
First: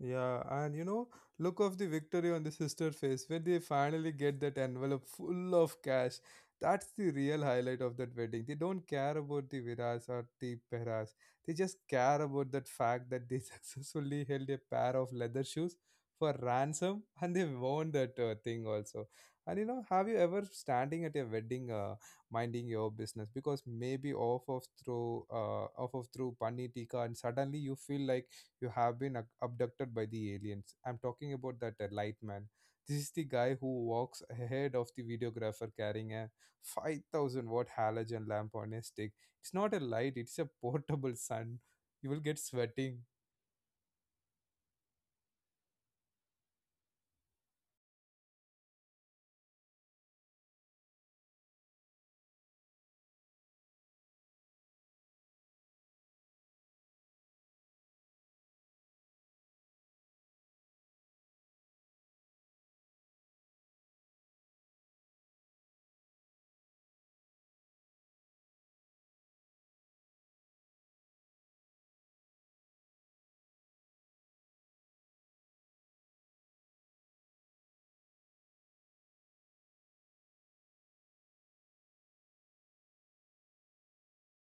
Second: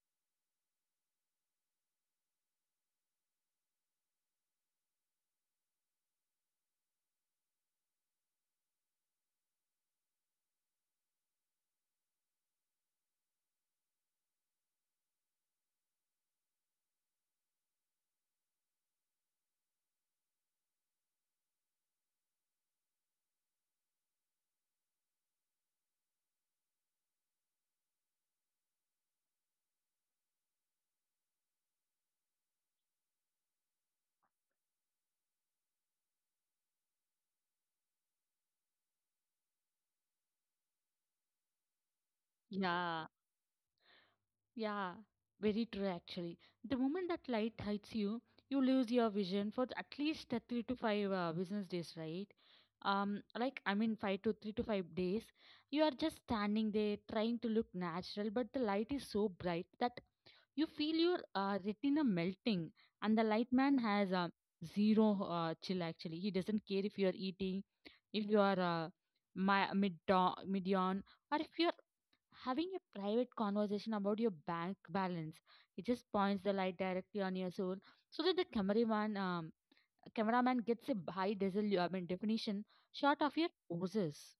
Speaker 1: Yeah, and you know, look of the victory on the sister face when they finally get that envelope full of cash. That's the real highlight of that wedding. They don't care about the Viras or the Peras. They just care about that fact that they successfully held a pair of leather shoes for ransom and they won that thing also. And you know, have you ever standing at a wedding minding your business because maybe off of through Pani Tika and suddenly you feel like you have been abducted by the aliens. I'm talking about that light man. This is the guy who walks ahead of the videographer carrying a 5000-watt halogen lamp on a stick. It's not a light, it's a portable sun. You will get sweating.
Speaker 2: Yeah, yeah. Very true, actually. The moment that light hits you, you lose your vision for at least 3 to 5 business days, right? Like, I mean, five to three to five days. You are just standing there trying to look natural, but the light is so bright that you feel your retina melting, and the light man has zero chill actually. He doesn't care if you are eating, if you are my, mid mid-yawn, or if you're having a private conversation about your bank balance. He just points the light directly on your soul so that the cameraman gets a high definition shot of your poses.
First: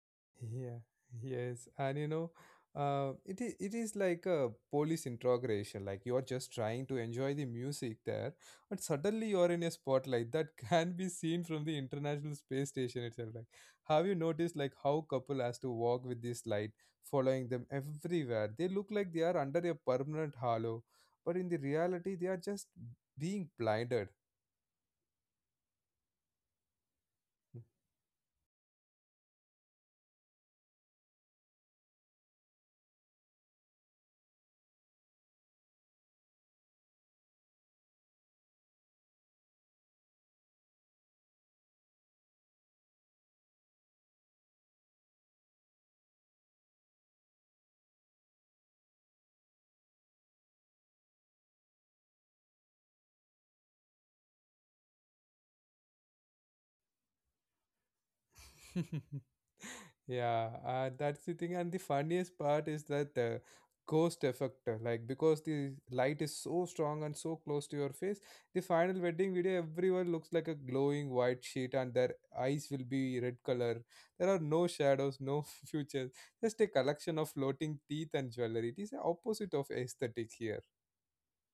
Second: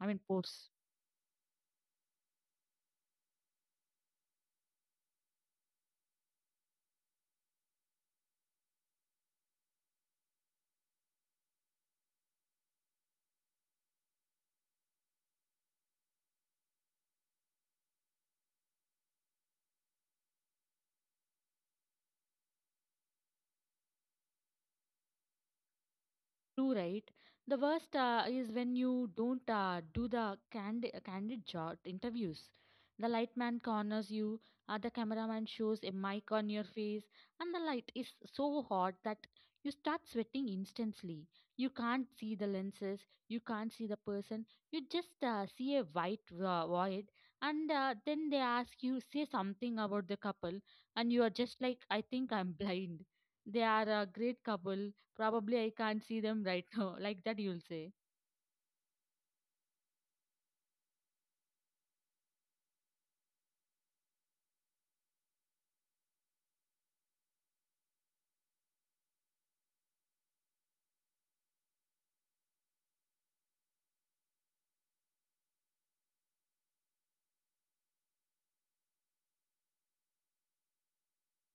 Speaker 2: I mean, pose.
Speaker 1: Yeah, yes, and you know, it is like a police interrogation. Like you're just trying to enjoy the music there, but suddenly you're in a spotlight that can be seen from the International Space Station itself. Like, have you noticed like how couple has to walk with this light following them everywhere? They look like they are under a permanent halo, but in the reality, they are just being blinded.
Speaker 2: True, right? The worst is when you don't do the candid job interviews. The lightman corners you, the cameraman shows a mic on your face, and the light is so hot that you start sweating instantly. You can't see the lenses, you can't see the person, you just see a white void, and then they ask you, say something about the couple, and you are just like, "I think I'm blind. They are a great couple. Probably I can't see them right now," like that you'll say.
Speaker 1: Yeah, that's the thing, and the funniest part is that the ghost effect, like because the light is so strong and so close to your face, the final wedding video everyone looks like a glowing white sheet and their eyes will be red color. There are no shadows, no features, just a collection of floating teeth and jewelry. It is the opposite of aesthetic here.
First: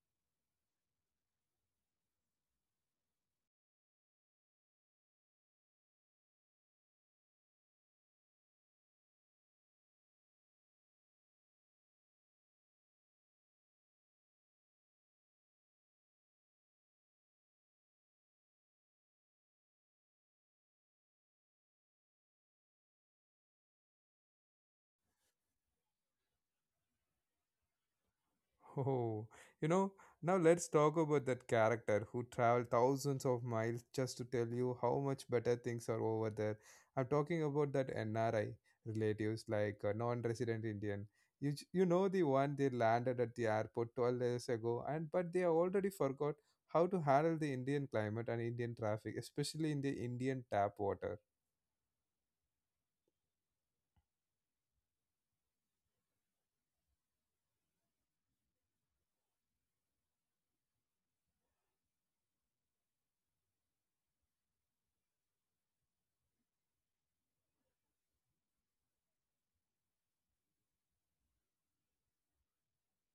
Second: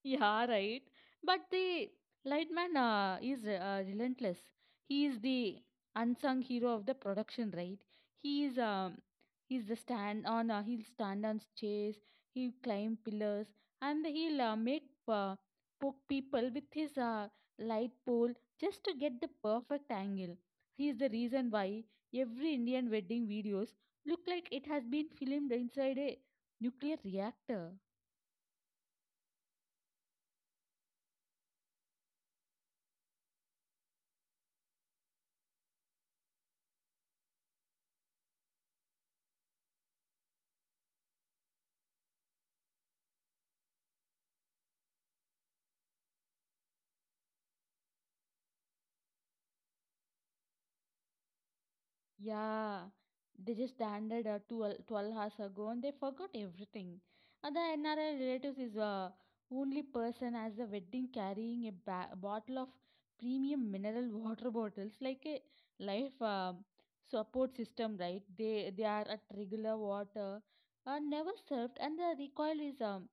Speaker 2: Yeah, right. But the Lightman is relentless. He is the unsung hero of the production, right? He is he's the stand on. He'll stand on chairs. He'll climb pillars, and he'll make poke people with his light pole just to get the perfect angle. He is the reason why every Indian wedding videos look like it has been filmed inside a nuclear reactor.
Speaker 1: Oh, you know, now let's talk about that character who traveled thousands of miles just to tell you how much better things are over there. I'm talking about that NRI relatives, like a non-resident Indian. You you know the one, they landed at the airport 12 days ago, and but they already forgot how to handle the Indian climate and Indian traffic, especially in the Indian tap water.
Speaker 2: Yeah, they just landed 12, twelve hours ago and they forgot everything. And the NRI relatives is only person as the wedding carrying a ba bottle of premium mineral water bottles like a life support system, right? They are at regular water, are never served, and the recoil is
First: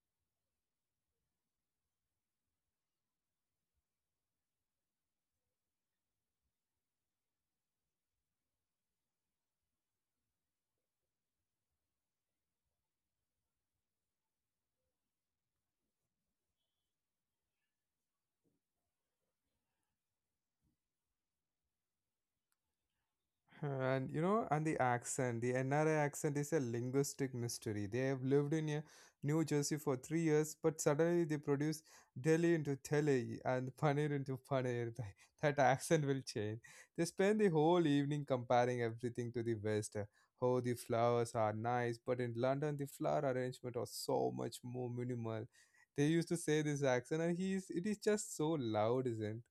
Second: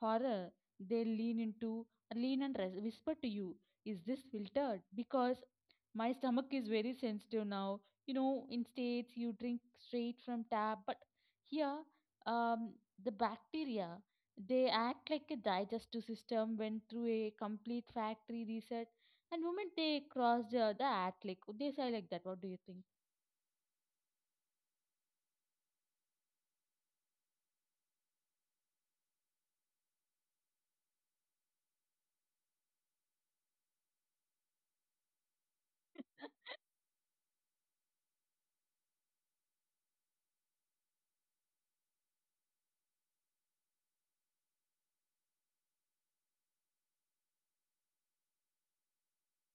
Speaker 2: horror. They lean into lean and res whisper to you, "Is this filtered? Because my stomach is very sensitive now. You know, in states you drink straight from tap, but here um, the bacteria they act like a digestive system went through a complete factory reset." And moment they crossed the Atlantic, they say like that. What do you think?
Speaker 1: And you know, and the accent, the NRA accent is a linguistic mystery. They have lived in New Jersey for 3 years, but suddenly they produce Delhi into Delhi and Paneer into Paneer. That accent will change. They spend the whole evening comparing everything to the West. Oh, the flowers are nice, but in London, the flower arrangement was so much more minimal. They used to say this accent, and he is. It is just so loud, isn't?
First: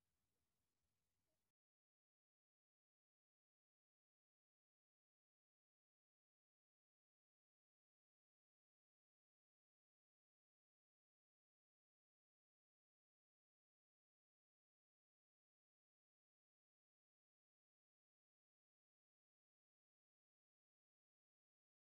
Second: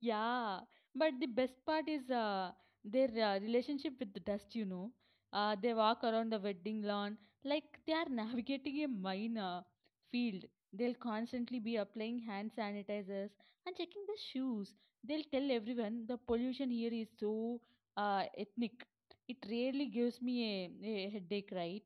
Speaker 2: Yeah, but the best part is their relationship with the dust, you know. They walk around the wedding lawn like they are navigating a mine field. They'll constantly be applying hand sanitizers and checking the shoes. They'll tell everyone the pollution here is so ethnic. It really gives me a headache, right?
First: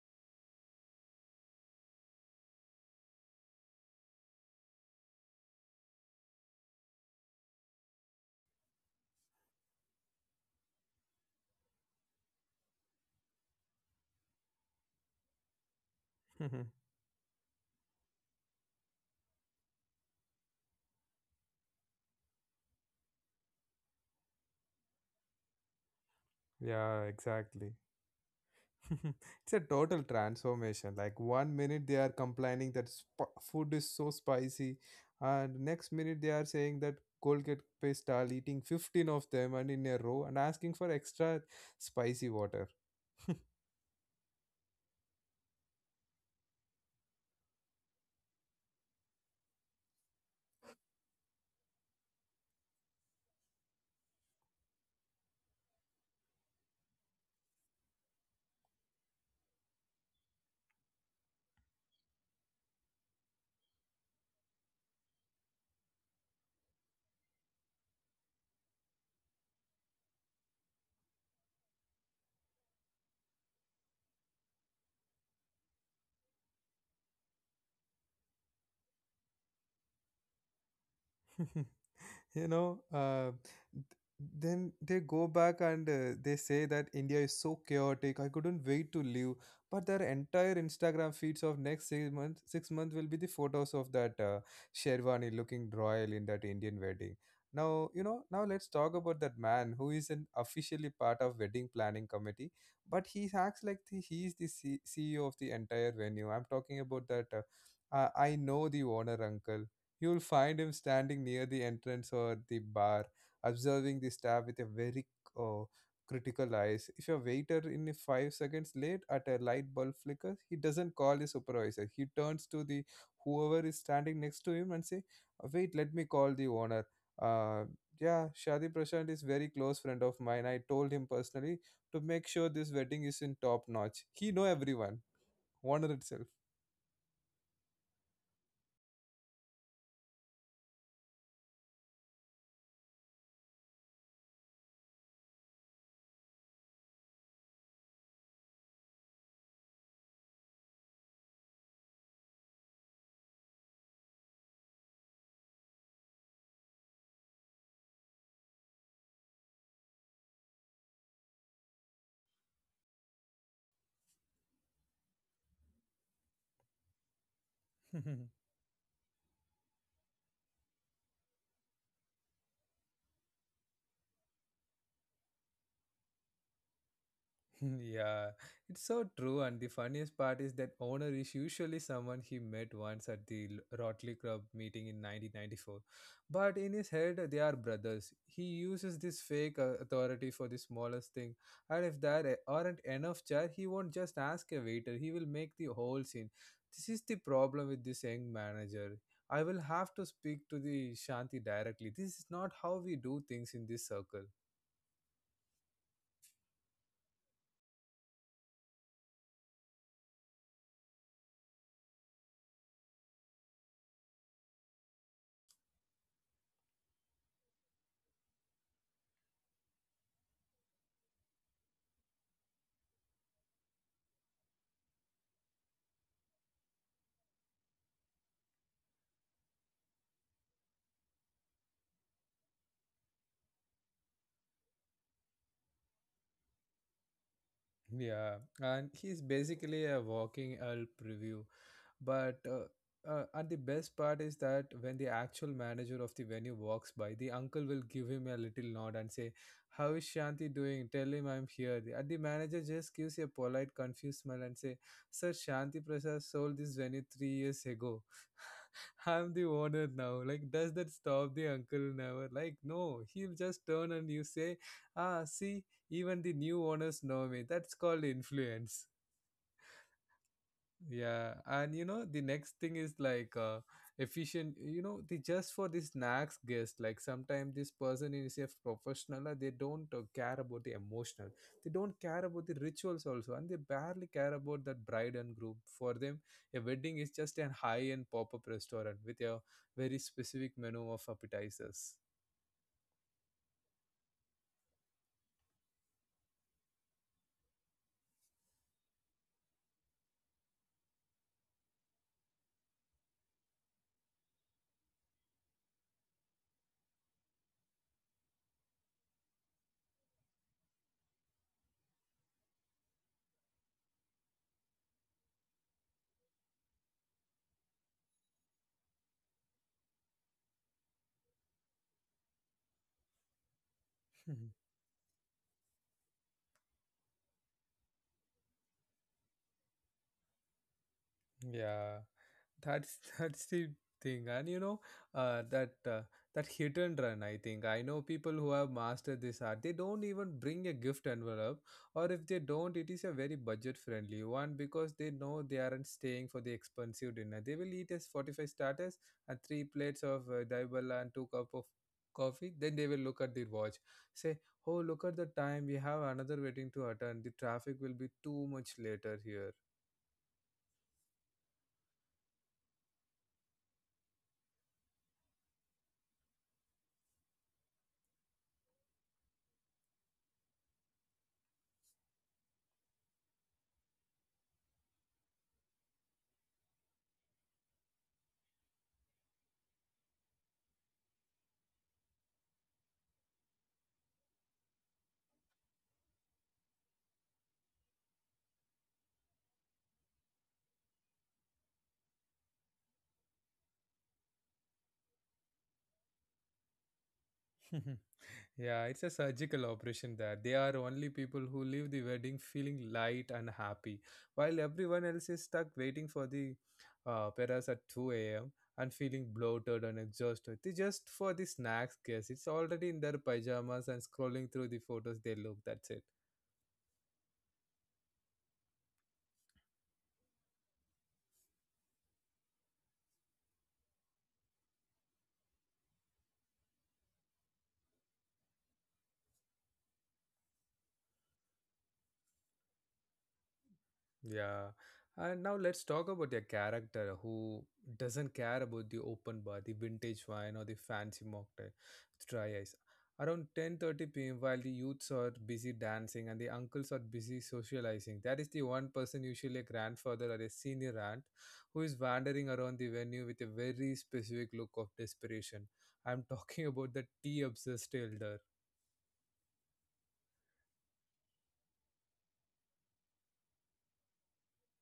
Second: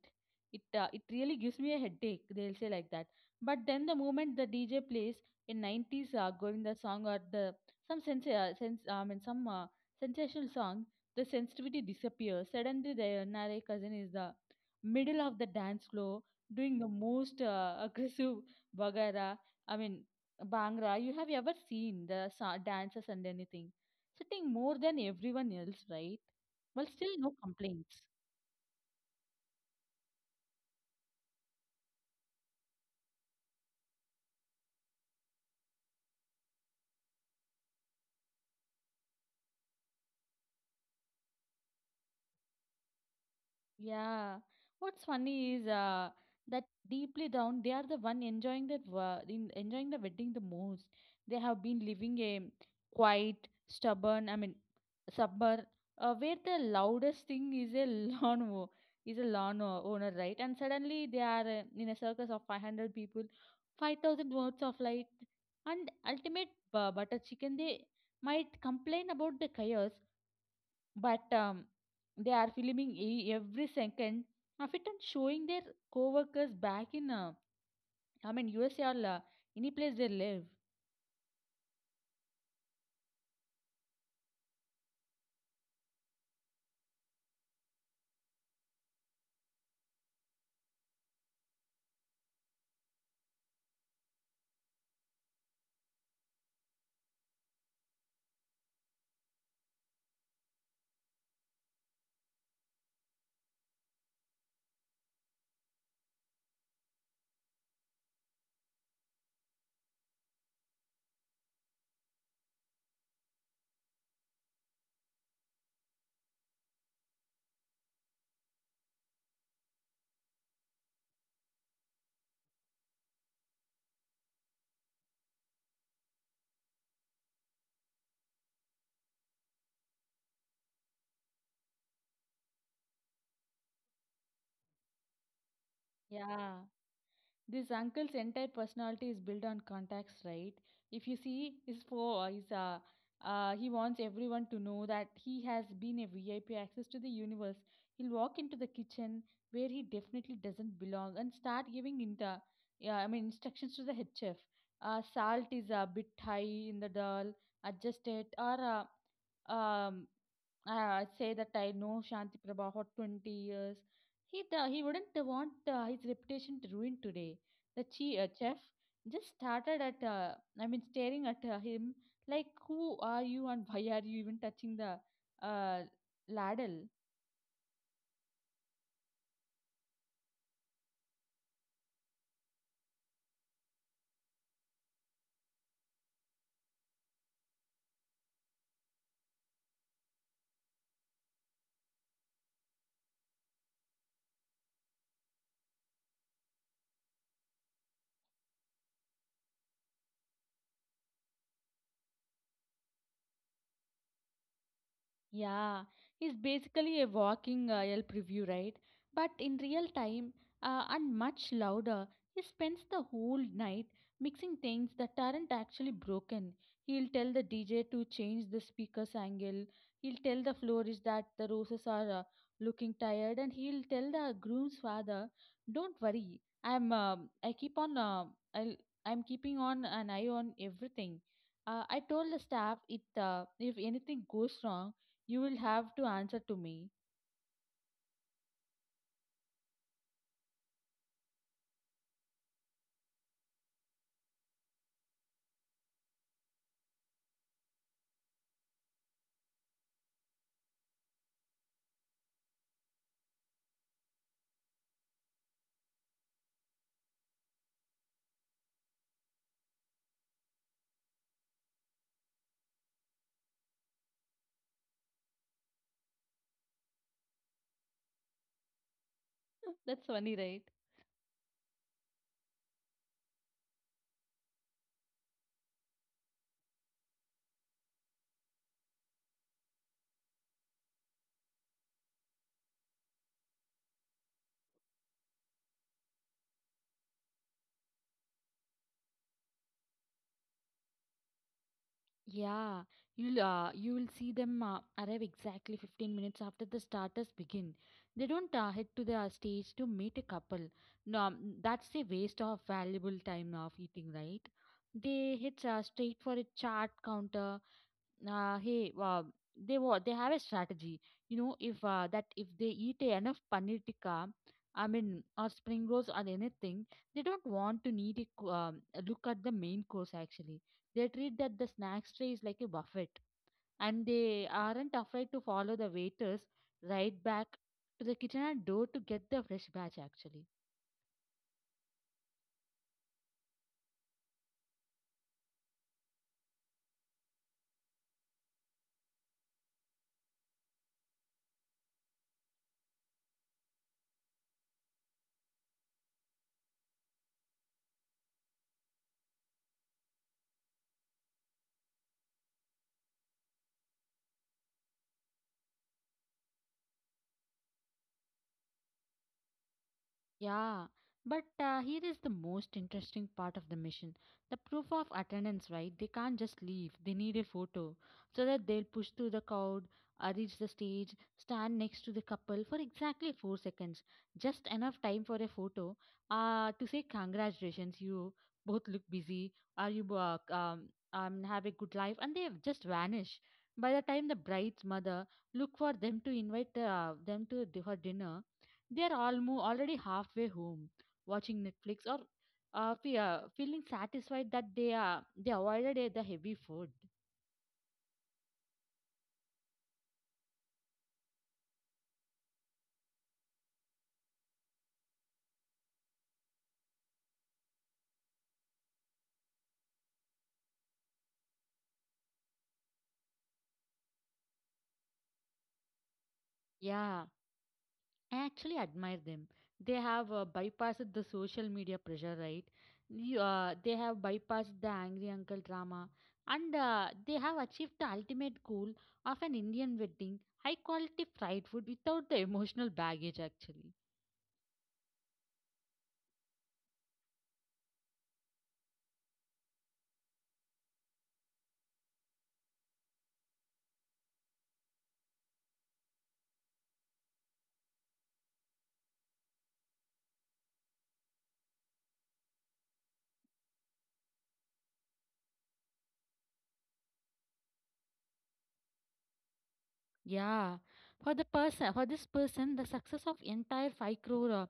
Speaker 2: It really gives me a headache, they'll say like that. But then the moment the DJ plays a 90s Govinda song or the some sense, sense I mean some sensational song, the sensitivity disappears. Suddenly, the Nare cousin is the middle of the dance floor doing the most aggressive bagara. I mean bangra you have ever seen the dancers and anything sitting more than everyone else, right? Well,
Speaker 1: Yeah,
Speaker 2: still no
Speaker 1: exactly.
Speaker 2: complaints.
Speaker 1: It's a total transformation. Like one minute they are complaining that food is so spicy, and next minute they are saying that Colgate paste are eating 15 of them and in a row and asking for extra spicy water.
Speaker 2: Yeah. What's funny is that deeply down they are the one enjoying that wo- in enjoying the wedding the most. They have been living a quiet, stubborn, I mean, suburb where the loudest thing is a lawn owner, right? And suddenly they are in a circus of 500 people, 5,000 watts of light, and ultimate butter chicken. They might complain about the chaos, but they are filming every second of it and showing their co-workers back in usa or any place they live.
Speaker 1: You know, then they go back and they say that india is so chaotic, I couldn't wait to leave, but their entire instagram feeds of next 6 months will be the photos of that sherwani looking royal in that indian wedding. Now you know, now let's talk about that man who isn't officially part of wedding planning committee, but he acts like the, he is the ceo of the entire venue. I'm talking about that I know the owner uncle. You'll find him standing near the entrance or the bar, observing the staff with a very uh, critical eyes. If your waiter in 5 seconds late at a light bulb flickers, he doesn't call his supervisor. He turns to the whoever is standing next to him and say, "Wait, let me call the owner." Uh, yeah, Shadi Prashant is very close friend of mine. I told him personally to make sure this wedding is in top notch. He know everyone. Owner itself.
Speaker 2: Yeah. This uncle's entire personality is built on contacts, right? If you see his for his he wants everyone to know that he has been a VIP access to the universe. He'll walk into the kitchen where he definitely doesn't belong and start giving inter, yeah, I mean instructions to the head chef. "Uh, salt is a bit high in the dal, adjust it, or uh, um say that I know Shanti Prabha for 20 years. He wouldn't want his reputation to ruin today." The chef just started at I mean staring at him like, "Who are you and why are you even touching the uh, ladle?"
Speaker 1: Yeah, it's so true. And the funniest part is that owner is usually someone he met once at the Rotary Club meeting in 1994. But in his head, they are brothers. He uses this fake authority for the smallest thing. And if there aren't enough chair, he won't just ask a waiter. He will make the whole scene. This is the problem with this young manager. I will have to speak to the Shanti directly. This is not how we do things in this circle.
Speaker 2: Yeah, it's basically a walking Yelp review, right? But in real time, and much louder, he spends the whole night mixing things that aren't actually broken. He'll tell the DJ to change the speaker's angle, he'll tell the florist that the roses are looking tired, and he'll tell the groom's father, "Don't worry, I'll, I'm keeping on an eye on everything. I told the staff if anything goes wrong you will have to answer to me."
Speaker 1: Yeah, and he's basically a walking Elp review. But and the best part is that when the actual manager of the venue walks by, the uncle will give him a little nod and say, "How is Shanti doing? Tell him I'm here." And the manager just gives a polite, confused smile and say, "Sir, Shanti Prasad sold this venue 3 years ago. I'm the owner now." Like, does that stop the uncle? Never. Like, no. He'll just turn and you say, "Ah, see, even the new owners know me, that's called influence."
Speaker 2: That's funny, right?
Speaker 1: Yeah, and the next thing is like efficient. The just for this next guest, like sometimes this person is a professional and they don't care about the emotional. They don't care about the rituals also, and they barely care about that bride and groom. For them a wedding is just an high-end pop-up restaurant with a very specific menu of appetizers.
Speaker 2: Yeah, you'll see them arrive exactly 15 minutes after the starters begin. They don't head to the stage to meet a couple. No, that's a waste of valuable time of eating, right? They hit straight for a chart counter. Uh, hey uh, they wa- they have a strategy. You know, if that if they eat enough paneer tikka, i mean or spring rolls or anything, they don't want to need a co- a look at the main course actually. They treat that the snacks tray is like a buffet, and they aren't afraid to follow the waiters right back to the kitchen and door to get the fresh batch actually.
Speaker 1: Yeah, that's that's the thing, and uh, that uh, that hit and run. I think I know people who have mastered this art. They don't even bring a gift envelope, or if they don't, it is a very budget friendly one because they know they aren't staying for the expensive dinner. They will eat as 45 starters and three plates of daibala and two cup of coffee. Then they will look at their watch, say, "Oh, look at the time. We have another wedding to attend. The traffic will be too much later here."
Speaker 2: Yeah, but here is the most interesting part of the mission. The proof of attendance, right? They can't just leave. They need a photo so that they'll push through the crowd, reach the stage, stand next to the couple for exactly 4 seconds. Just enough time for a photo to say, "Congratulations, you both look busy. Are you have a good life?" And they just vanish. By the time the bride's mother look for them to invite them to her dinner, they are already halfway home, watching Netflix or feeling satisfied that they avoided the heavy food.
Speaker 1: Yeah, it's a surgical operation there. They are only people who leave the wedding feeling light and happy, while everyone else is stuck waiting for the peras at 2 a.m. and feeling bloated and exhausted. They just for the snacks, guess it's already in their pajamas and scrolling through the photos they look. That's it.
Speaker 2: Yeah, I actually admire them. They have bypassed the social media pressure, right? They have bypassed the angry uncle drama, and they have achieved the ultimate goal of an Indian wedding, high quality fried food without the emotional baggage, actually.
Speaker 1: Yeah. And now let's talk about their character who doesn't care about the open bar, the vintage wine or the fancy mocktail with dry ice. Around 10:30 p.m. while the youths are busy dancing and the uncles are busy socializing, that is the one person usually a grandfather or a senior aunt who is wandering around the venue with a very specific look of desperation. I'm talking about the tea obsessed elder.
Speaker 2: Yeah, for the person, for this person, the success of entire five crore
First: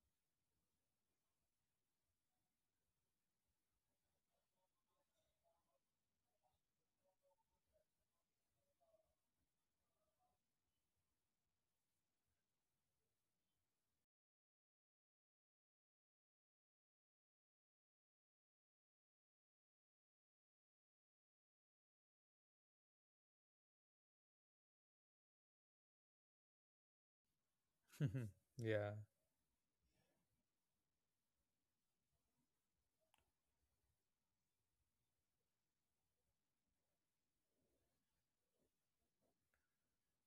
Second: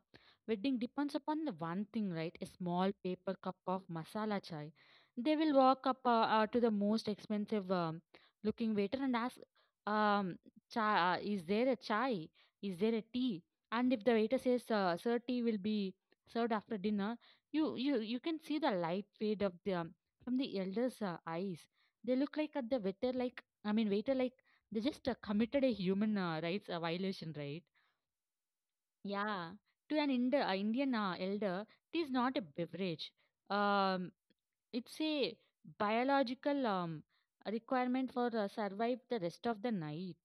Speaker 2: wedding depends upon the one thing, right? A small paper cup of masala chai. They will walk up to the most expensive looking waiter and ask, um, "Is there a chai? Is there a tea?" And if the waiter says, "Uh, sir, tea will be served after dinner," you can see the light fade of the from the elder's eyes. They look like at the waiter like they just committed a human rights violation, right?
Speaker 1: Yeah.
Speaker 2: Yeah. To an Indian elder, it is not a beverage. Um, it's a biological requirement for survive the rest of the night.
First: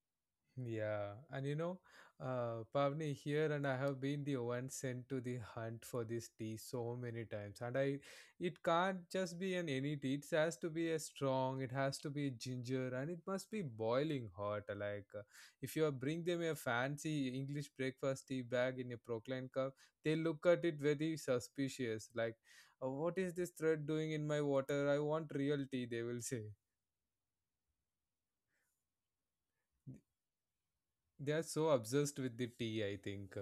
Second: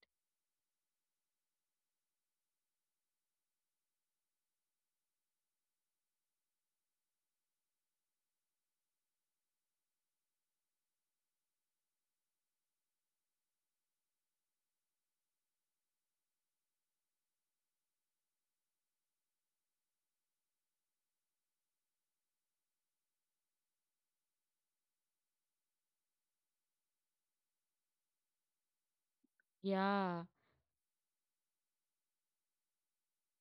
Speaker 1: Yeah, and Pavni here, and I have been the one sent to the hunt for this tea so many times, and it can't just be an any tea. It has to be a strong. It has to be ginger, and it must be boiling hot. Like if you are bring them a fancy English breakfast tea bag in a procline cup, they look at it very suspicious. Like, what is this thread doing in my water? I want real tea," they will say.
Speaker 2: Yeah.
Speaker 1: They are so obsessed with the tea, I think,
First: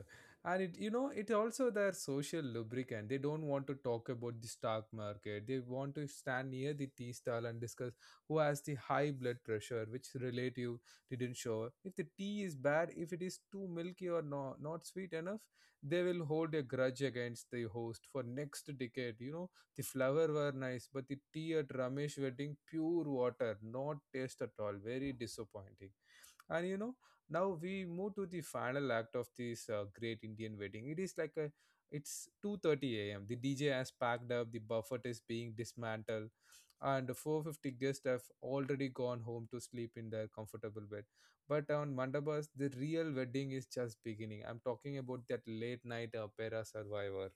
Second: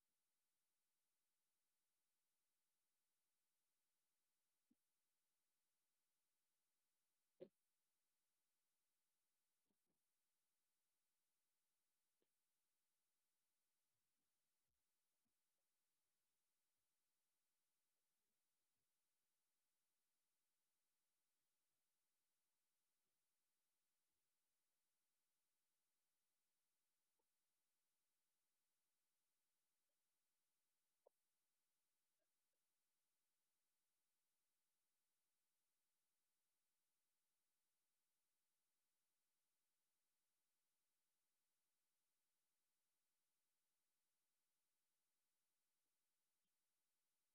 Speaker 1: and it it also their social lubricant. They don't want to talk about the stock market, they want to stand near the tea stall and discuss who has the high blood pressure, which relative didn't show, if the tea is bad, if it is too milky, or no not sweet enough. They will hold a grudge against the host for next decade. The flower were nice but the tea at ramesh wedding pure water, not taste at all, very disappointing. And now we move to the final act of this great Indian wedding. It is like a it's 2:30 a.m. The DJ has packed up, the buffet is being dismantled, and the 450 guests have already gone home to sleep in their comfortable bed. But on mandabas the real wedding is just beginning. I'm talking about that late night opera survivor.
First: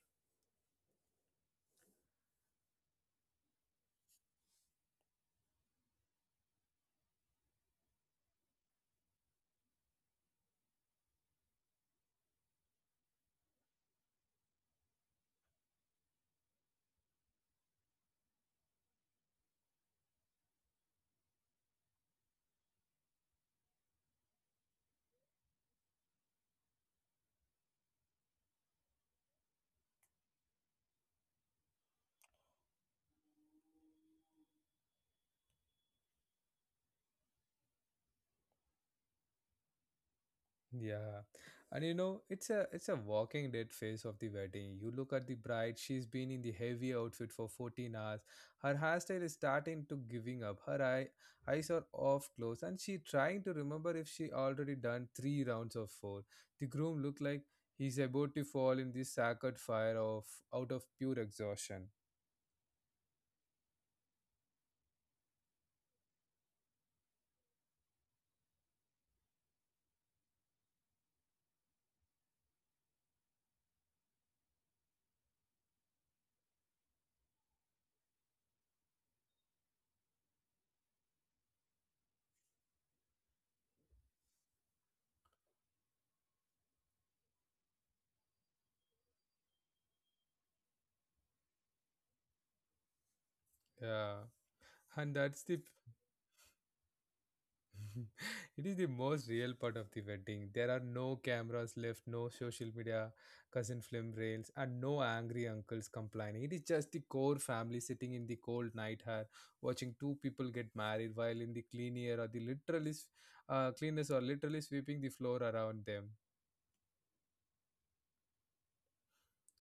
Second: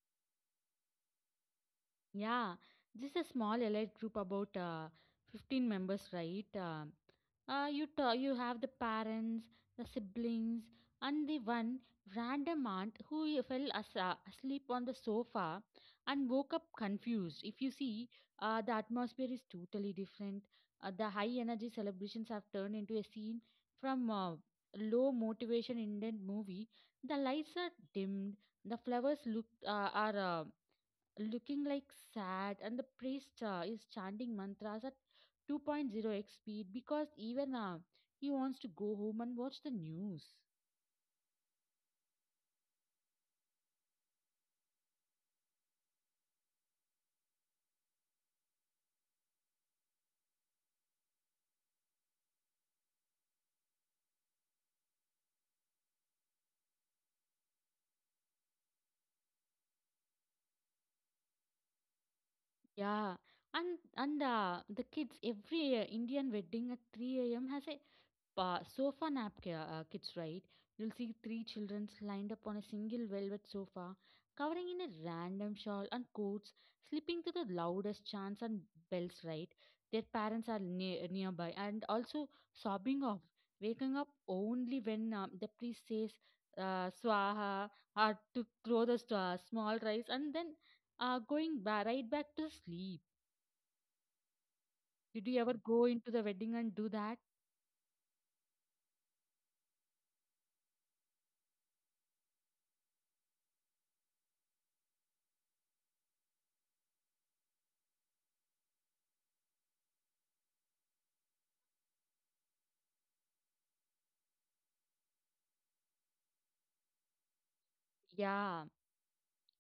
Speaker 2: Yeah. This is a small allied group, about 15 members, right? You have the parents, the siblings, and the one random aunt who asleep on the sofa and woke up confused. If you see, the atmosphere is totally different. The high energy celebrations have turned into a scene from a low motivation indian movie. The lights are dimmed, the flowers look are looking like sad, and the priest is chanting mantras at two point zero x speed because even he wants to go home and watch the news.
Speaker 1: Yeah. And you know, it's a walking dead phase of the wedding. You look at the bride, she's been in the heavy outfit for 14 hours. Her hairstyle is starting to giving up. Her eyes are off close and she trying to remember if she already done 3 rounds of 4. The groom looked like he's about to fall in the sacred fire of out of pure exhaustion.
Speaker 2: Yeah, and the kids, every indian wedding at 3 a.m has a sofa nap kits, right? You'll see three children lined up on a single velvet sofa, covering in a random shawl and coats, sleeping to the loudest chants and bells, right? Their parents are nearby and also sobbing off, waking up only when the priest says swaha or to throw the small rice, and then right back to sleep.
Speaker 1: Yeah. And
Speaker 2: Did you
Speaker 1: that's
Speaker 2: ever
Speaker 1: the
Speaker 2: go into the wedding and do that?
Speaker 1: It is the most real part of the wedding. There are no cameras left, no social media, cousin film rails, and no angry uncles complaining. It is just the core family sitting in the cold night hair, watching two people get married while in the clean air or the literally cleaners are literally sweeping the floor around them.
Speaker 2: Yeah.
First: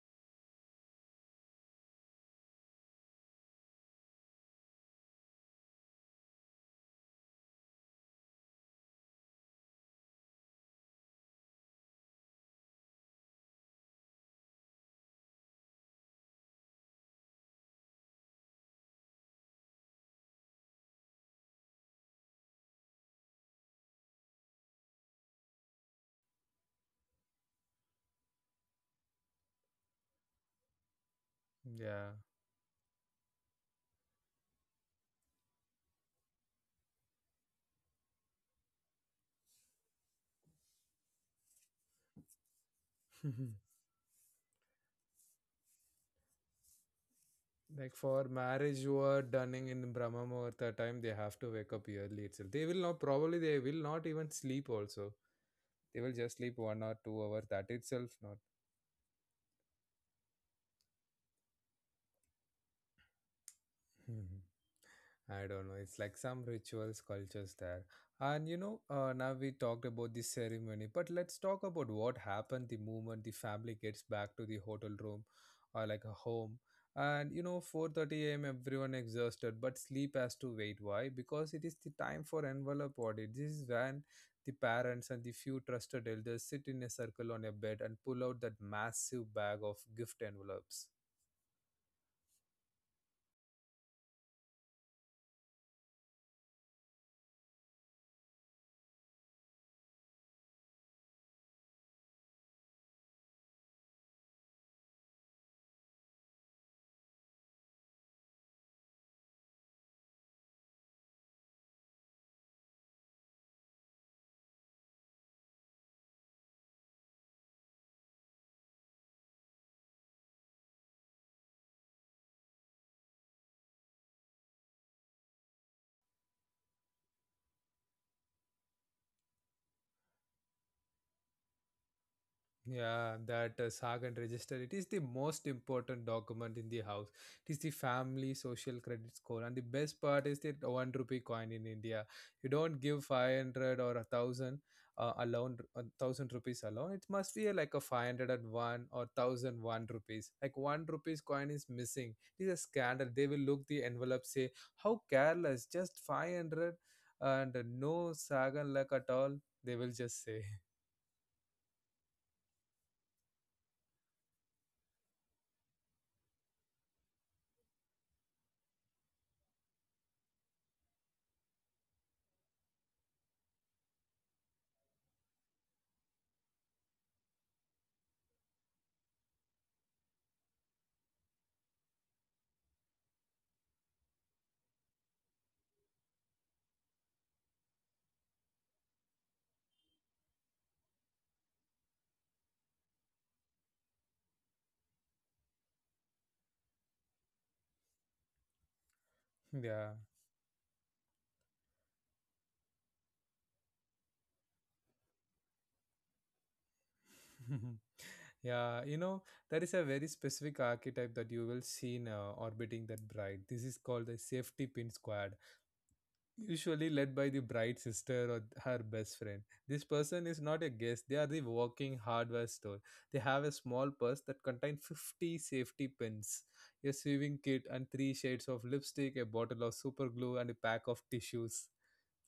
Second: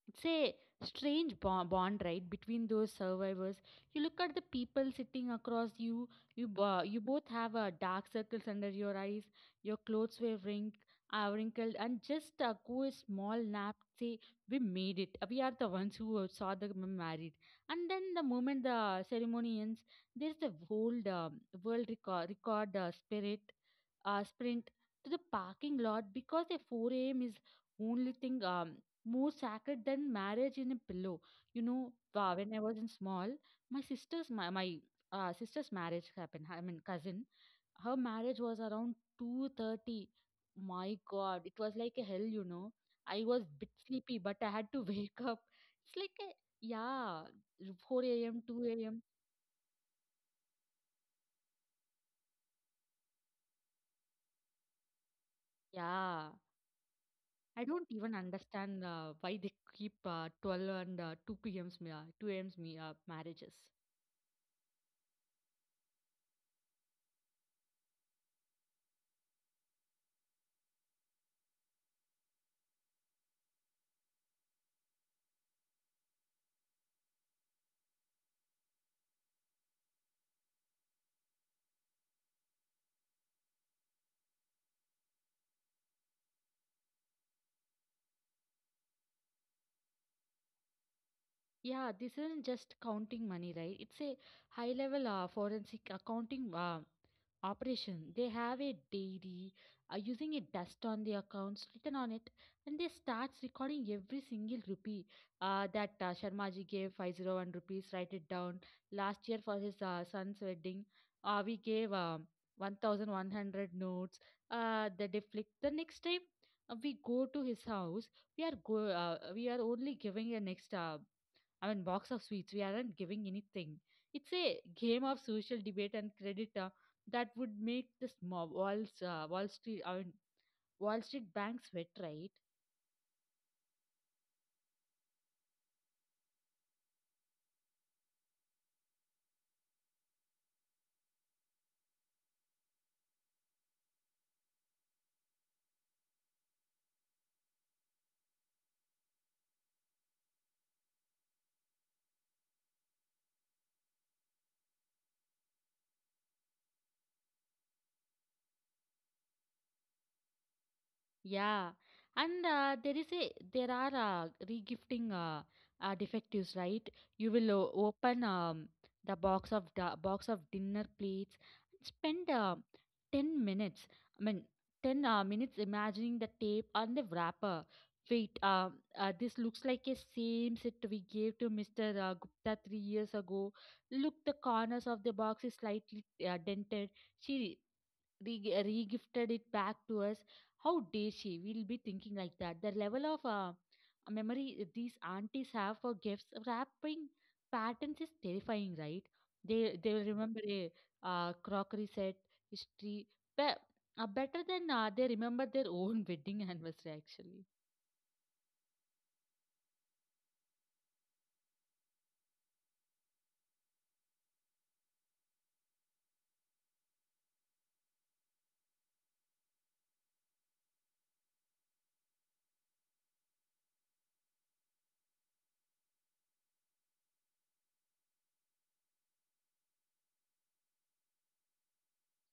Speaker 2: It's a strange bond, right, between those survivors. You look at the people sitting across you, you both have dark circles under your eyes, your clothes were wrinkled, and just go a small nap, say, "We made it, we are the ones who saw the married." And then the moment the ceremony ends, there's the whole world record, record spirit sprint to the parking lot because a 4 a.m. is only thing more sacred than marriage in a pillow. You know,
Speaker 1: Yeah.
Speaker 2: when I was in small, my sister's marriage happened. I mean, cousin, her marriage was around 2:30. My God, it was like a hell. You know, I was bit sleepy, but I had to wake up. It's like a yeah,
Speaker 1: Like
Speaker 2: 4
Speaker 1: for
Speaker 2: a.m.,
Speaker 1: marriage,
Speaker 2: 2
Speaker 1: you
Speaker 2: a.m.
Speaker 1: are done in Brahma Muhurta time, they have to wake up early itself. They will not, probably, they will not even sleep also. They will
Speaker 2: Yeah,
Speaker 1: just sleep 1 or 2 hours.
Speaker 2: I
Speaker 1: That
Speaker 2: don't
Speaker 1: itself,
Speaker 2: even
Speaker 1: no.
Speaker 2: understand why they keep 12 and 2 p.m.'s, 2 a.m.'s marriages.
Speaker 1: Mhm. I don't know. It's like some rituals, cultures there. And now we talked about the ceremony, but let's talk about what happened the moment the family gets back to the hotel room or like a home. And you know, 4:30 a.m. everyone exhausted, but sleep has to wait. Why? Because it is the time for envelope audit. This is when the parents and the few trusted elders sit in a circle on a bed and pull out that massive bag of gift envelopes.
Speaker 2: Yeah, this isn't just counting money, right? It's a high level forensic accounting operation. They have a diary using a dust on the accounts written on it, and they starts recording every single rupee that Sharmaji gave 501 rupees, write it down. Last year for his son's wedding, we gave 1100 notes. The deflict. The next time we go to his house, we are only giving a next box of sweets. We aren't giving anything. It's a game of social debate and credit that would make the small uh, Wall Street, I mean, Wall Street banks sweat, right?
Speaker 1: Yeah, that saga and register. It is the most important document in the house. It is the family social credit score, and the best part is that 1 rupee coin in India. You don't give 500 or 1,000 alone, 1,000 rupees alone. It must be like a 501 or 1,001 rupees. Like one rupees coin is missing. It is a scandal. They will look the envelope, say how careless, just 500 and no saga luck at all. They will just say,
Speaker 2: Yeah, and there is a there are regifting defectives, right? You will open the box of dinner plates and spend 10 minutes. I mean, ten minutes imagining the tape on the wrapper. Wait, this looks like a same set we gave to Mr. Gupta 3 years ago. Look, the corners of the box is slightly dented. She re-gifted it back to us, how dare she, we'll be thinking like that. The level of memory these aunties have for gifts wrapping patterns is terrifying, right? They
Speaker 1: yeah.
Speaker 2: will remember a crockery set history be- better than they remember their own wedding anniversary actually.
Speaker 1: Yeah, there is a very specific archetype that you will see now orbiting that bride. This is called the safety pin squad, usually led by the bride's sister or her best friend. This person is not a guest, they are the walking hardware store. They have a small purse that contains 50 safety pins, a sewing kit, and three shades of lipstick, a bottle of super glue, and a pack of tissues.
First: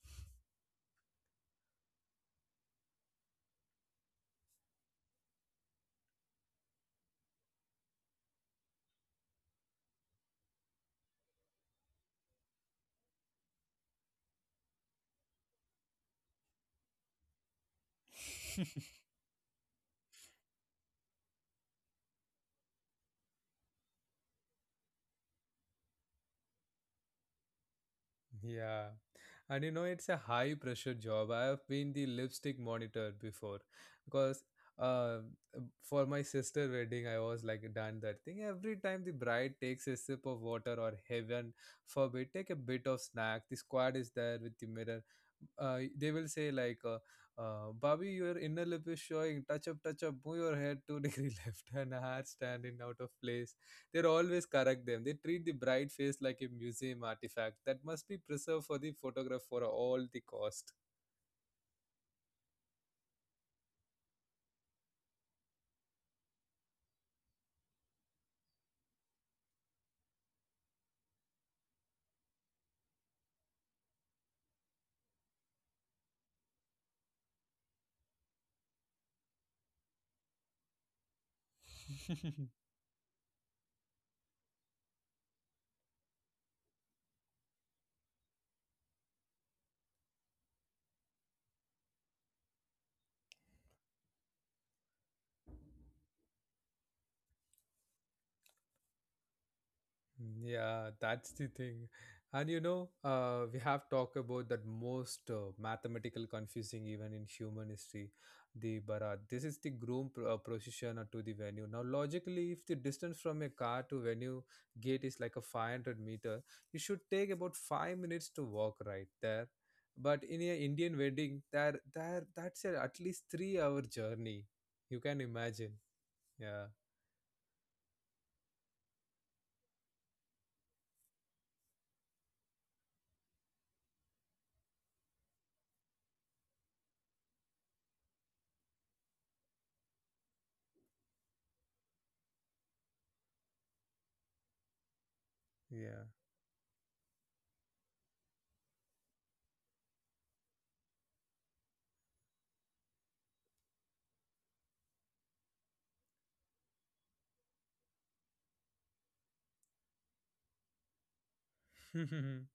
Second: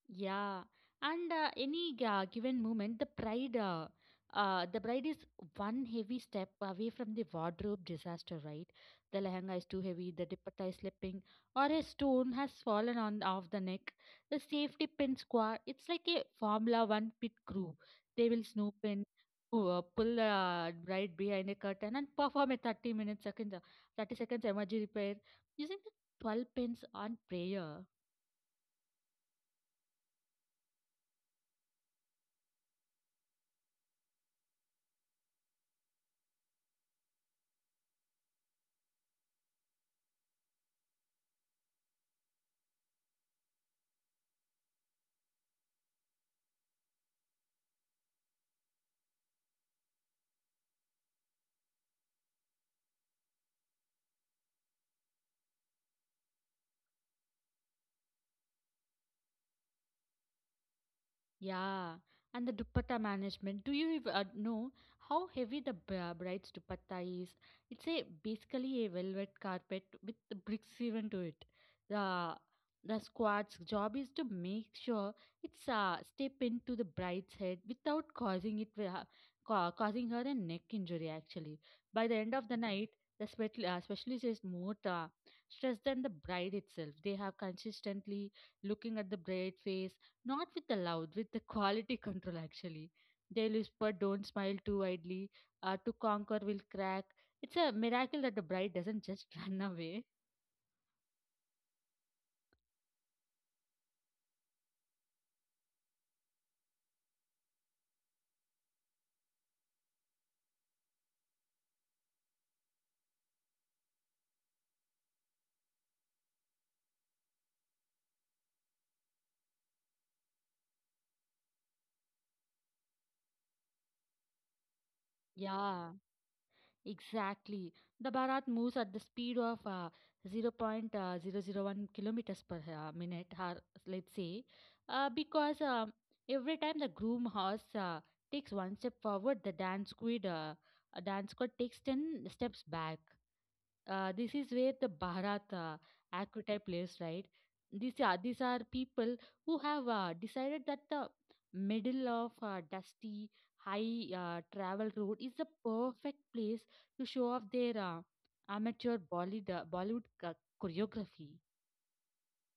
Speaker 2: Yeah, and any given moment, the bride is one heavy step away from the wardrobe disaster, right? The lehenga is too heavy, the dupatta is slipping, or a stone has fallen on off the neck. The safety pin squad, it's like a Formula One pit crew. They will snoop in, pull bride behind a curtain, and perform a 30 seconds emergency repair using the 12 pins on prayer.
Speaker 1: Yeah. And you know, it's a high pressure job. I have been the lipstick monitor before because uh, for my sister wedding, I was like done that thing. Every time the bride takes a sip of water or heaven forbid, take a bit of snack, the squad is there with the mirror. They will say like, Bobby, your inner lip is showing. Touch up, touch up. Move your head two degree left and hair standing out of place. They always correct them. They treat the bride face like a museum artifact that must be preserved for the photograph for all the cost.
Speaker 2: Yeah, and the dupatta management. Do you know how heavy the bride's dupatta is? It's a basically a velvet carpet with the bricks even to it. The the squad's job is to make sure it's step into the bride's head without causing it causing her a neck injury. Actually, by the end of the night, the specialist is more stressed than the bride itself. They have consistently looking at the bride face, not with the loud, with the quality control actually. They'll whisper, don't smile too widely, to conquer will crack. It's a miracle that the bride doesn't just run away.
Speaker 1: Mm, yeah, that's the thing. And we have talked about that most mathematical confusing even in human history, the Bharat. This is the groom procession to the venue. Now, logically, if the distance from a car to venue gate is like a 500 meter, you should take about 5 minutes to walk right there. But in a Indian wedding, there, at least 3 hour journey. You can imagine.
Speaker 2: Yeah.
Speaker 1: Yeah,
Speaker 2: Exactly. The Bharat moves at the speed of zero point zero zero 0.001 kilometers per minute, or let's say, because every time the groom horse takes one step forward, dance squad takes 10 steps back. This is where the Bharat
Speaker 1: yeah.
Speaker 2: archetype lives, right? These are people who have decided that the middle of dusty, high travel road is the perfect place to show off their amateur Bollywood choreography.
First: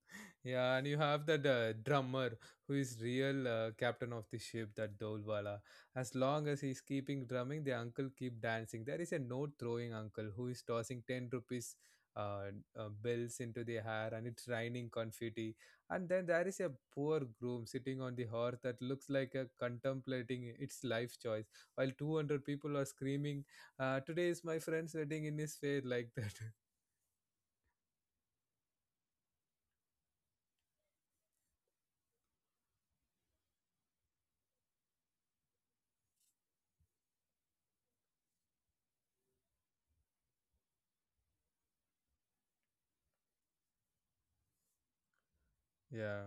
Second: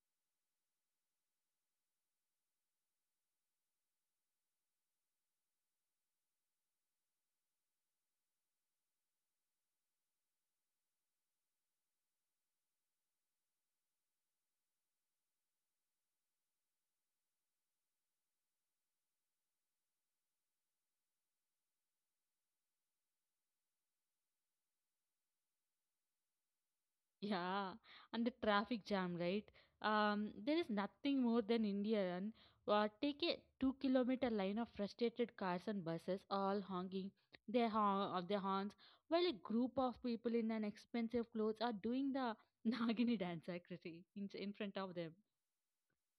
Speaker 1: Yeah, and you have that drummer who is real captain of the ship, that Dolwala. As long as he's keeping drumming, the uncle keep dancing. There is a note throwing uncle who is tossing 10 rupees uh, bills into the air, and it's raining confetti. And then there is a poor groom sitting on the horse that looks like a contemplating its life choice, while 200 people are screaming, "Today is my friend's wedding" in his face like that.
Speaker 2: Yeah, and the traffic jam, right? There is nothing more than Indian. Take a two-kilometer line of frustrated cars and buses, all honking their horns, while a group of people in an expensive clothes are doing the Nagini dance, actually, in front of them.
Speaker 1: yeah,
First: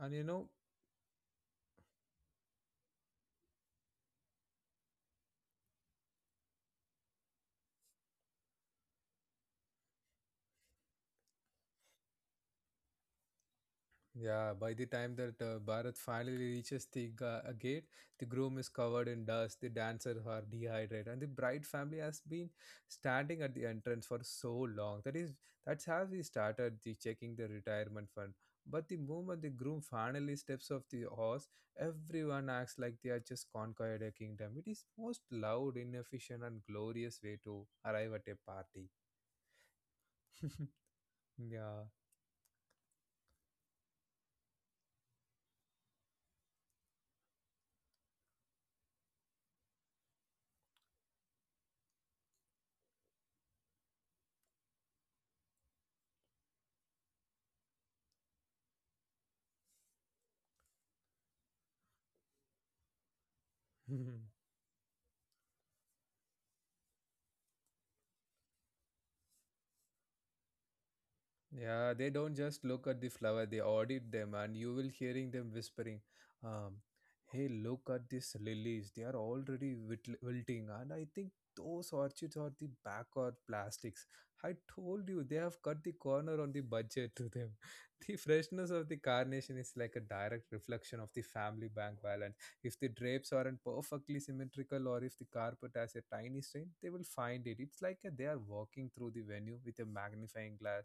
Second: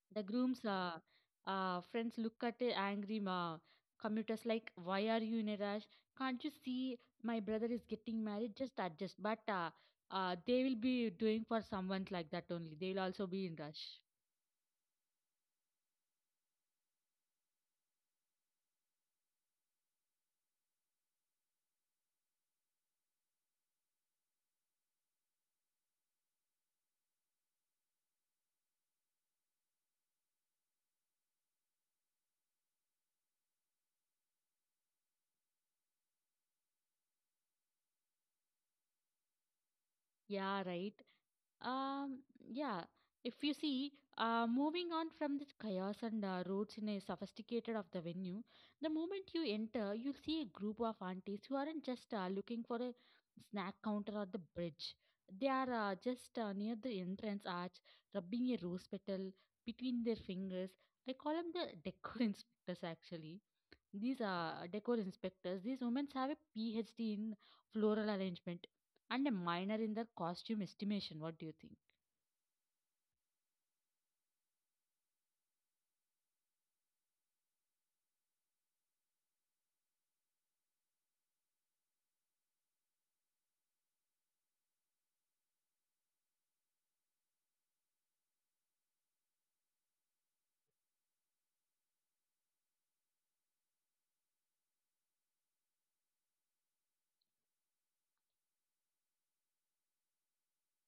Speaker 1: and
Speaker 2: The
Speaker 1: you know.
Speaker 2: groom's friends look at the angry ma. Commuters like, why are you in a rush? Can't you see my brother is getting married? Just adjust. But they will be doing for someone like that only. They will also be in rush.
Speaker 1: Yeah, by the time that Bharat finally reaches the gate, the groom is covered in dust, the dancers are dehydrated, and the bride family has been standing at the entrance for so long. That's how we started the checking the retirement fund. But the moment the groom finally steps off the horse, everyone acts like they are just conquered a kingdom. It is most loud, inefficient, and glorious way to arrive at a party.
Speaker 2: Yeah, right.
Speaker 1: Yeah.
Speaker 2: Um, yeah. If you see, moving on from the chaos and roots in a sophisticated of the venue, the moment you enter, you'll see a group of aunties who aren't just looking for a snack counter or the bridge. They are just near the entrance arch, rubbing a rose petal between their fingers. I call them the decor inspectors. Actually, these are decor inspectors. These women have a PhD in floral arrangement and a minor in their costume estimation. What do you think?
Speaker 1: Yeah, they don't just look at the flower, they audit them, and you will hearing them whispering, um, "Hey, look at these lilies. They are already wilting." And I think those orchids are the back or plastics. I told you they have cut the corner on the budget to them. The freshness of the carnation is like a direct reflection of the family bank balance. If the drapes aren't perfectly symmetrical or if the carpet has a tiny stain, they will find it. It's like a, they are walking through the venue with a magnifying glass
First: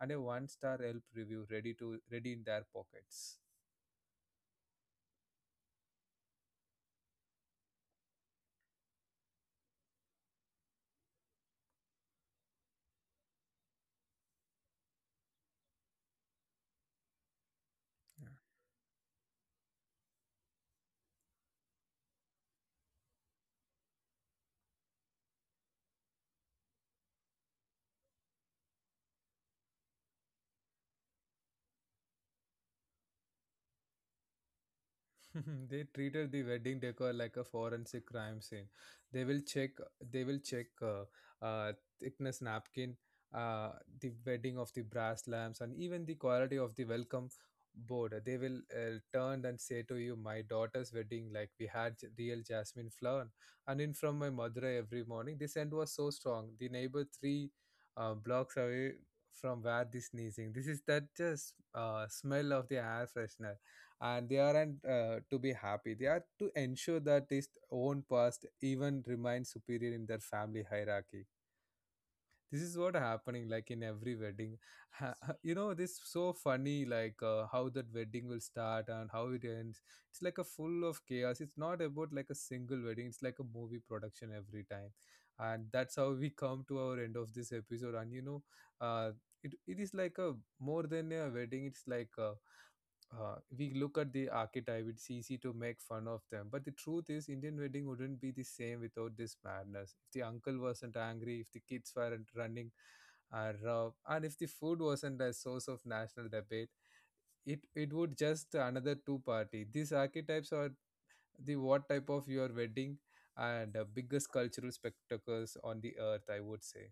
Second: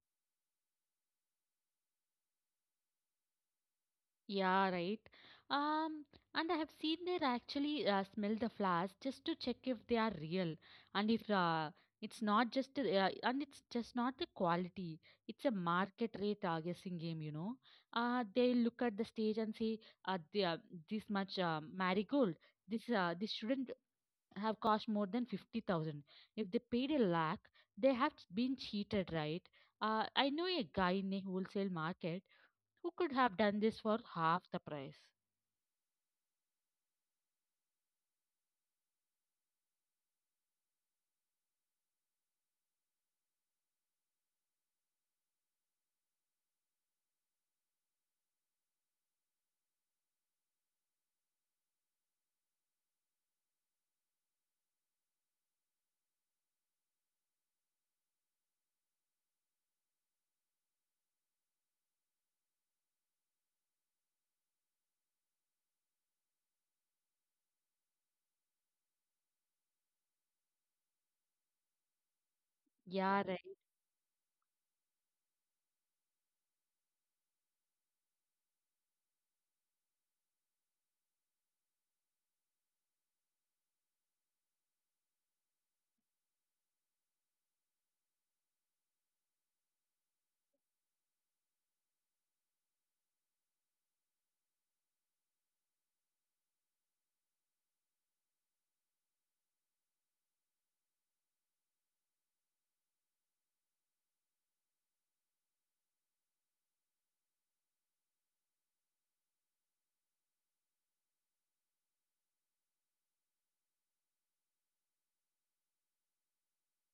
Speaker 1: and a one star Yelp review ready to ready in their pockets.
Speaker 2: Yeah, right. Um, and I have seen they actually smell the flowers just to check if they are real and if it's not just the, and it's just not the quality. It's a market rate guessing game, you know.
Speaker 1: Yeah.
Speaker 2: They look at the stage and say, uh, they, uh, this much marigold. This shouldn't have cost more than 50,000. If they paid a lakh, they have been cheated, right? I know a guy in a wholesale market who could have done this for half the price?
Speaker 1: They treated the wedding decor like a forensic crime scene. They will check. They will check thickness napkin, uh, the wedding of the brass lamps, and even the quality of the welcome board. They will turn and say to you, "My daughter's wedding, like we had real jasmine flower." And in from my Madurai every morning, the scent was so strong. The neighbor three blocks away from where the sneezing. This is that just smell of the air freshener, and they aren't to be happy, they are to ensure that his own past even remains superior in their family hierarchy. This is what
Speaker 2: Yeah, right. Right.
Speaker 1: happening like in every wedding. You know, this so funny, like how that wedding will start and how it ends. It's like a full of chaos. It's not about like a single wedding, it's like a movie production every time. And that's how we come to our end of this episode. And you know uh, it is like a more than a wedding, it's like a we look at the archetype, it's easy to make fun of them. But the truth is, Indian wedding wouldn't be the same without this madness. If the uncle wasn't angry, if the kids weren't running rough, and if the food wasn't a source of national debate, it would just another two party. These archetypes are the what type of your wedding and the biggest cultural spectacles on the earth, I would say.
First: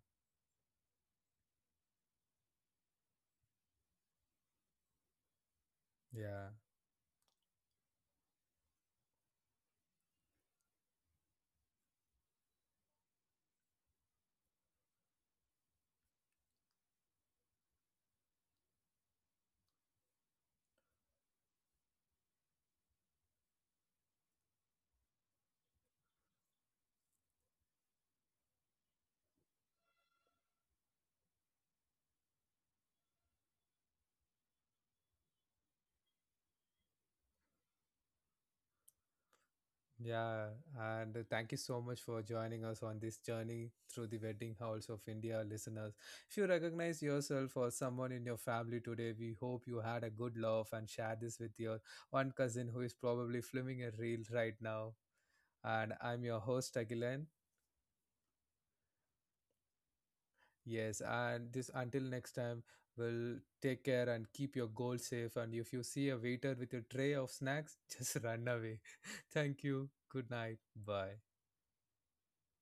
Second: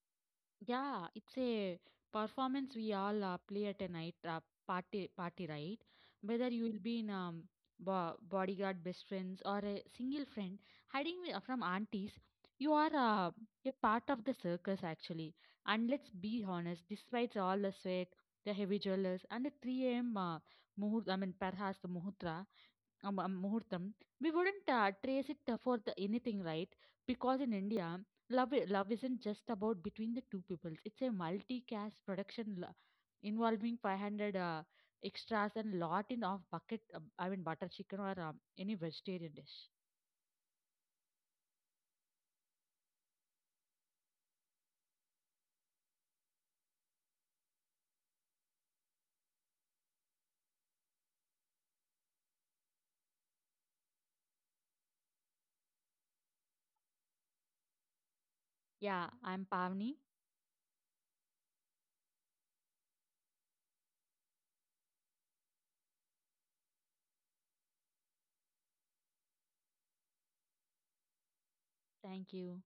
Speaker 2: Yeah, it's a performance we all play at a night party, right? Whether
Speaker 1: Yeah.
Speaker 2: you will be in bodyguard, best friends, or a single friend hiding from aunties, you are a part of the circus actually. And let's be honest, despite all the sweat, the heavy jewelers, and the 3 a.m. Perhaps the muhutra, ஆமா, முகூர்த்தம். We wouldn't trace it for the anything, right? Because in India, love isn't just about between the two peoples. It's a multi-cast production involving 500 extras and lot in of bucket. Butter chicken or any vegetarian dish.
Speaker 1: Yeah, and thank you so much for joining us on this journey through the wedding halls of India, listeners. If you recognize yourself or someone in your family today, we hope you had a good laugh and share this with your one cousin who is probably filming a reel right now. And I'm your host, Agilan.
Speaker 2: Yeah, I'm Pavni.
Speaker 1: Yes, and this until next time, we'll take care and keep your goal safe. And if you see a waiter with a tray of snacks, just run away. Thank you. Good night. Bye.
Speaker 2: Thank you.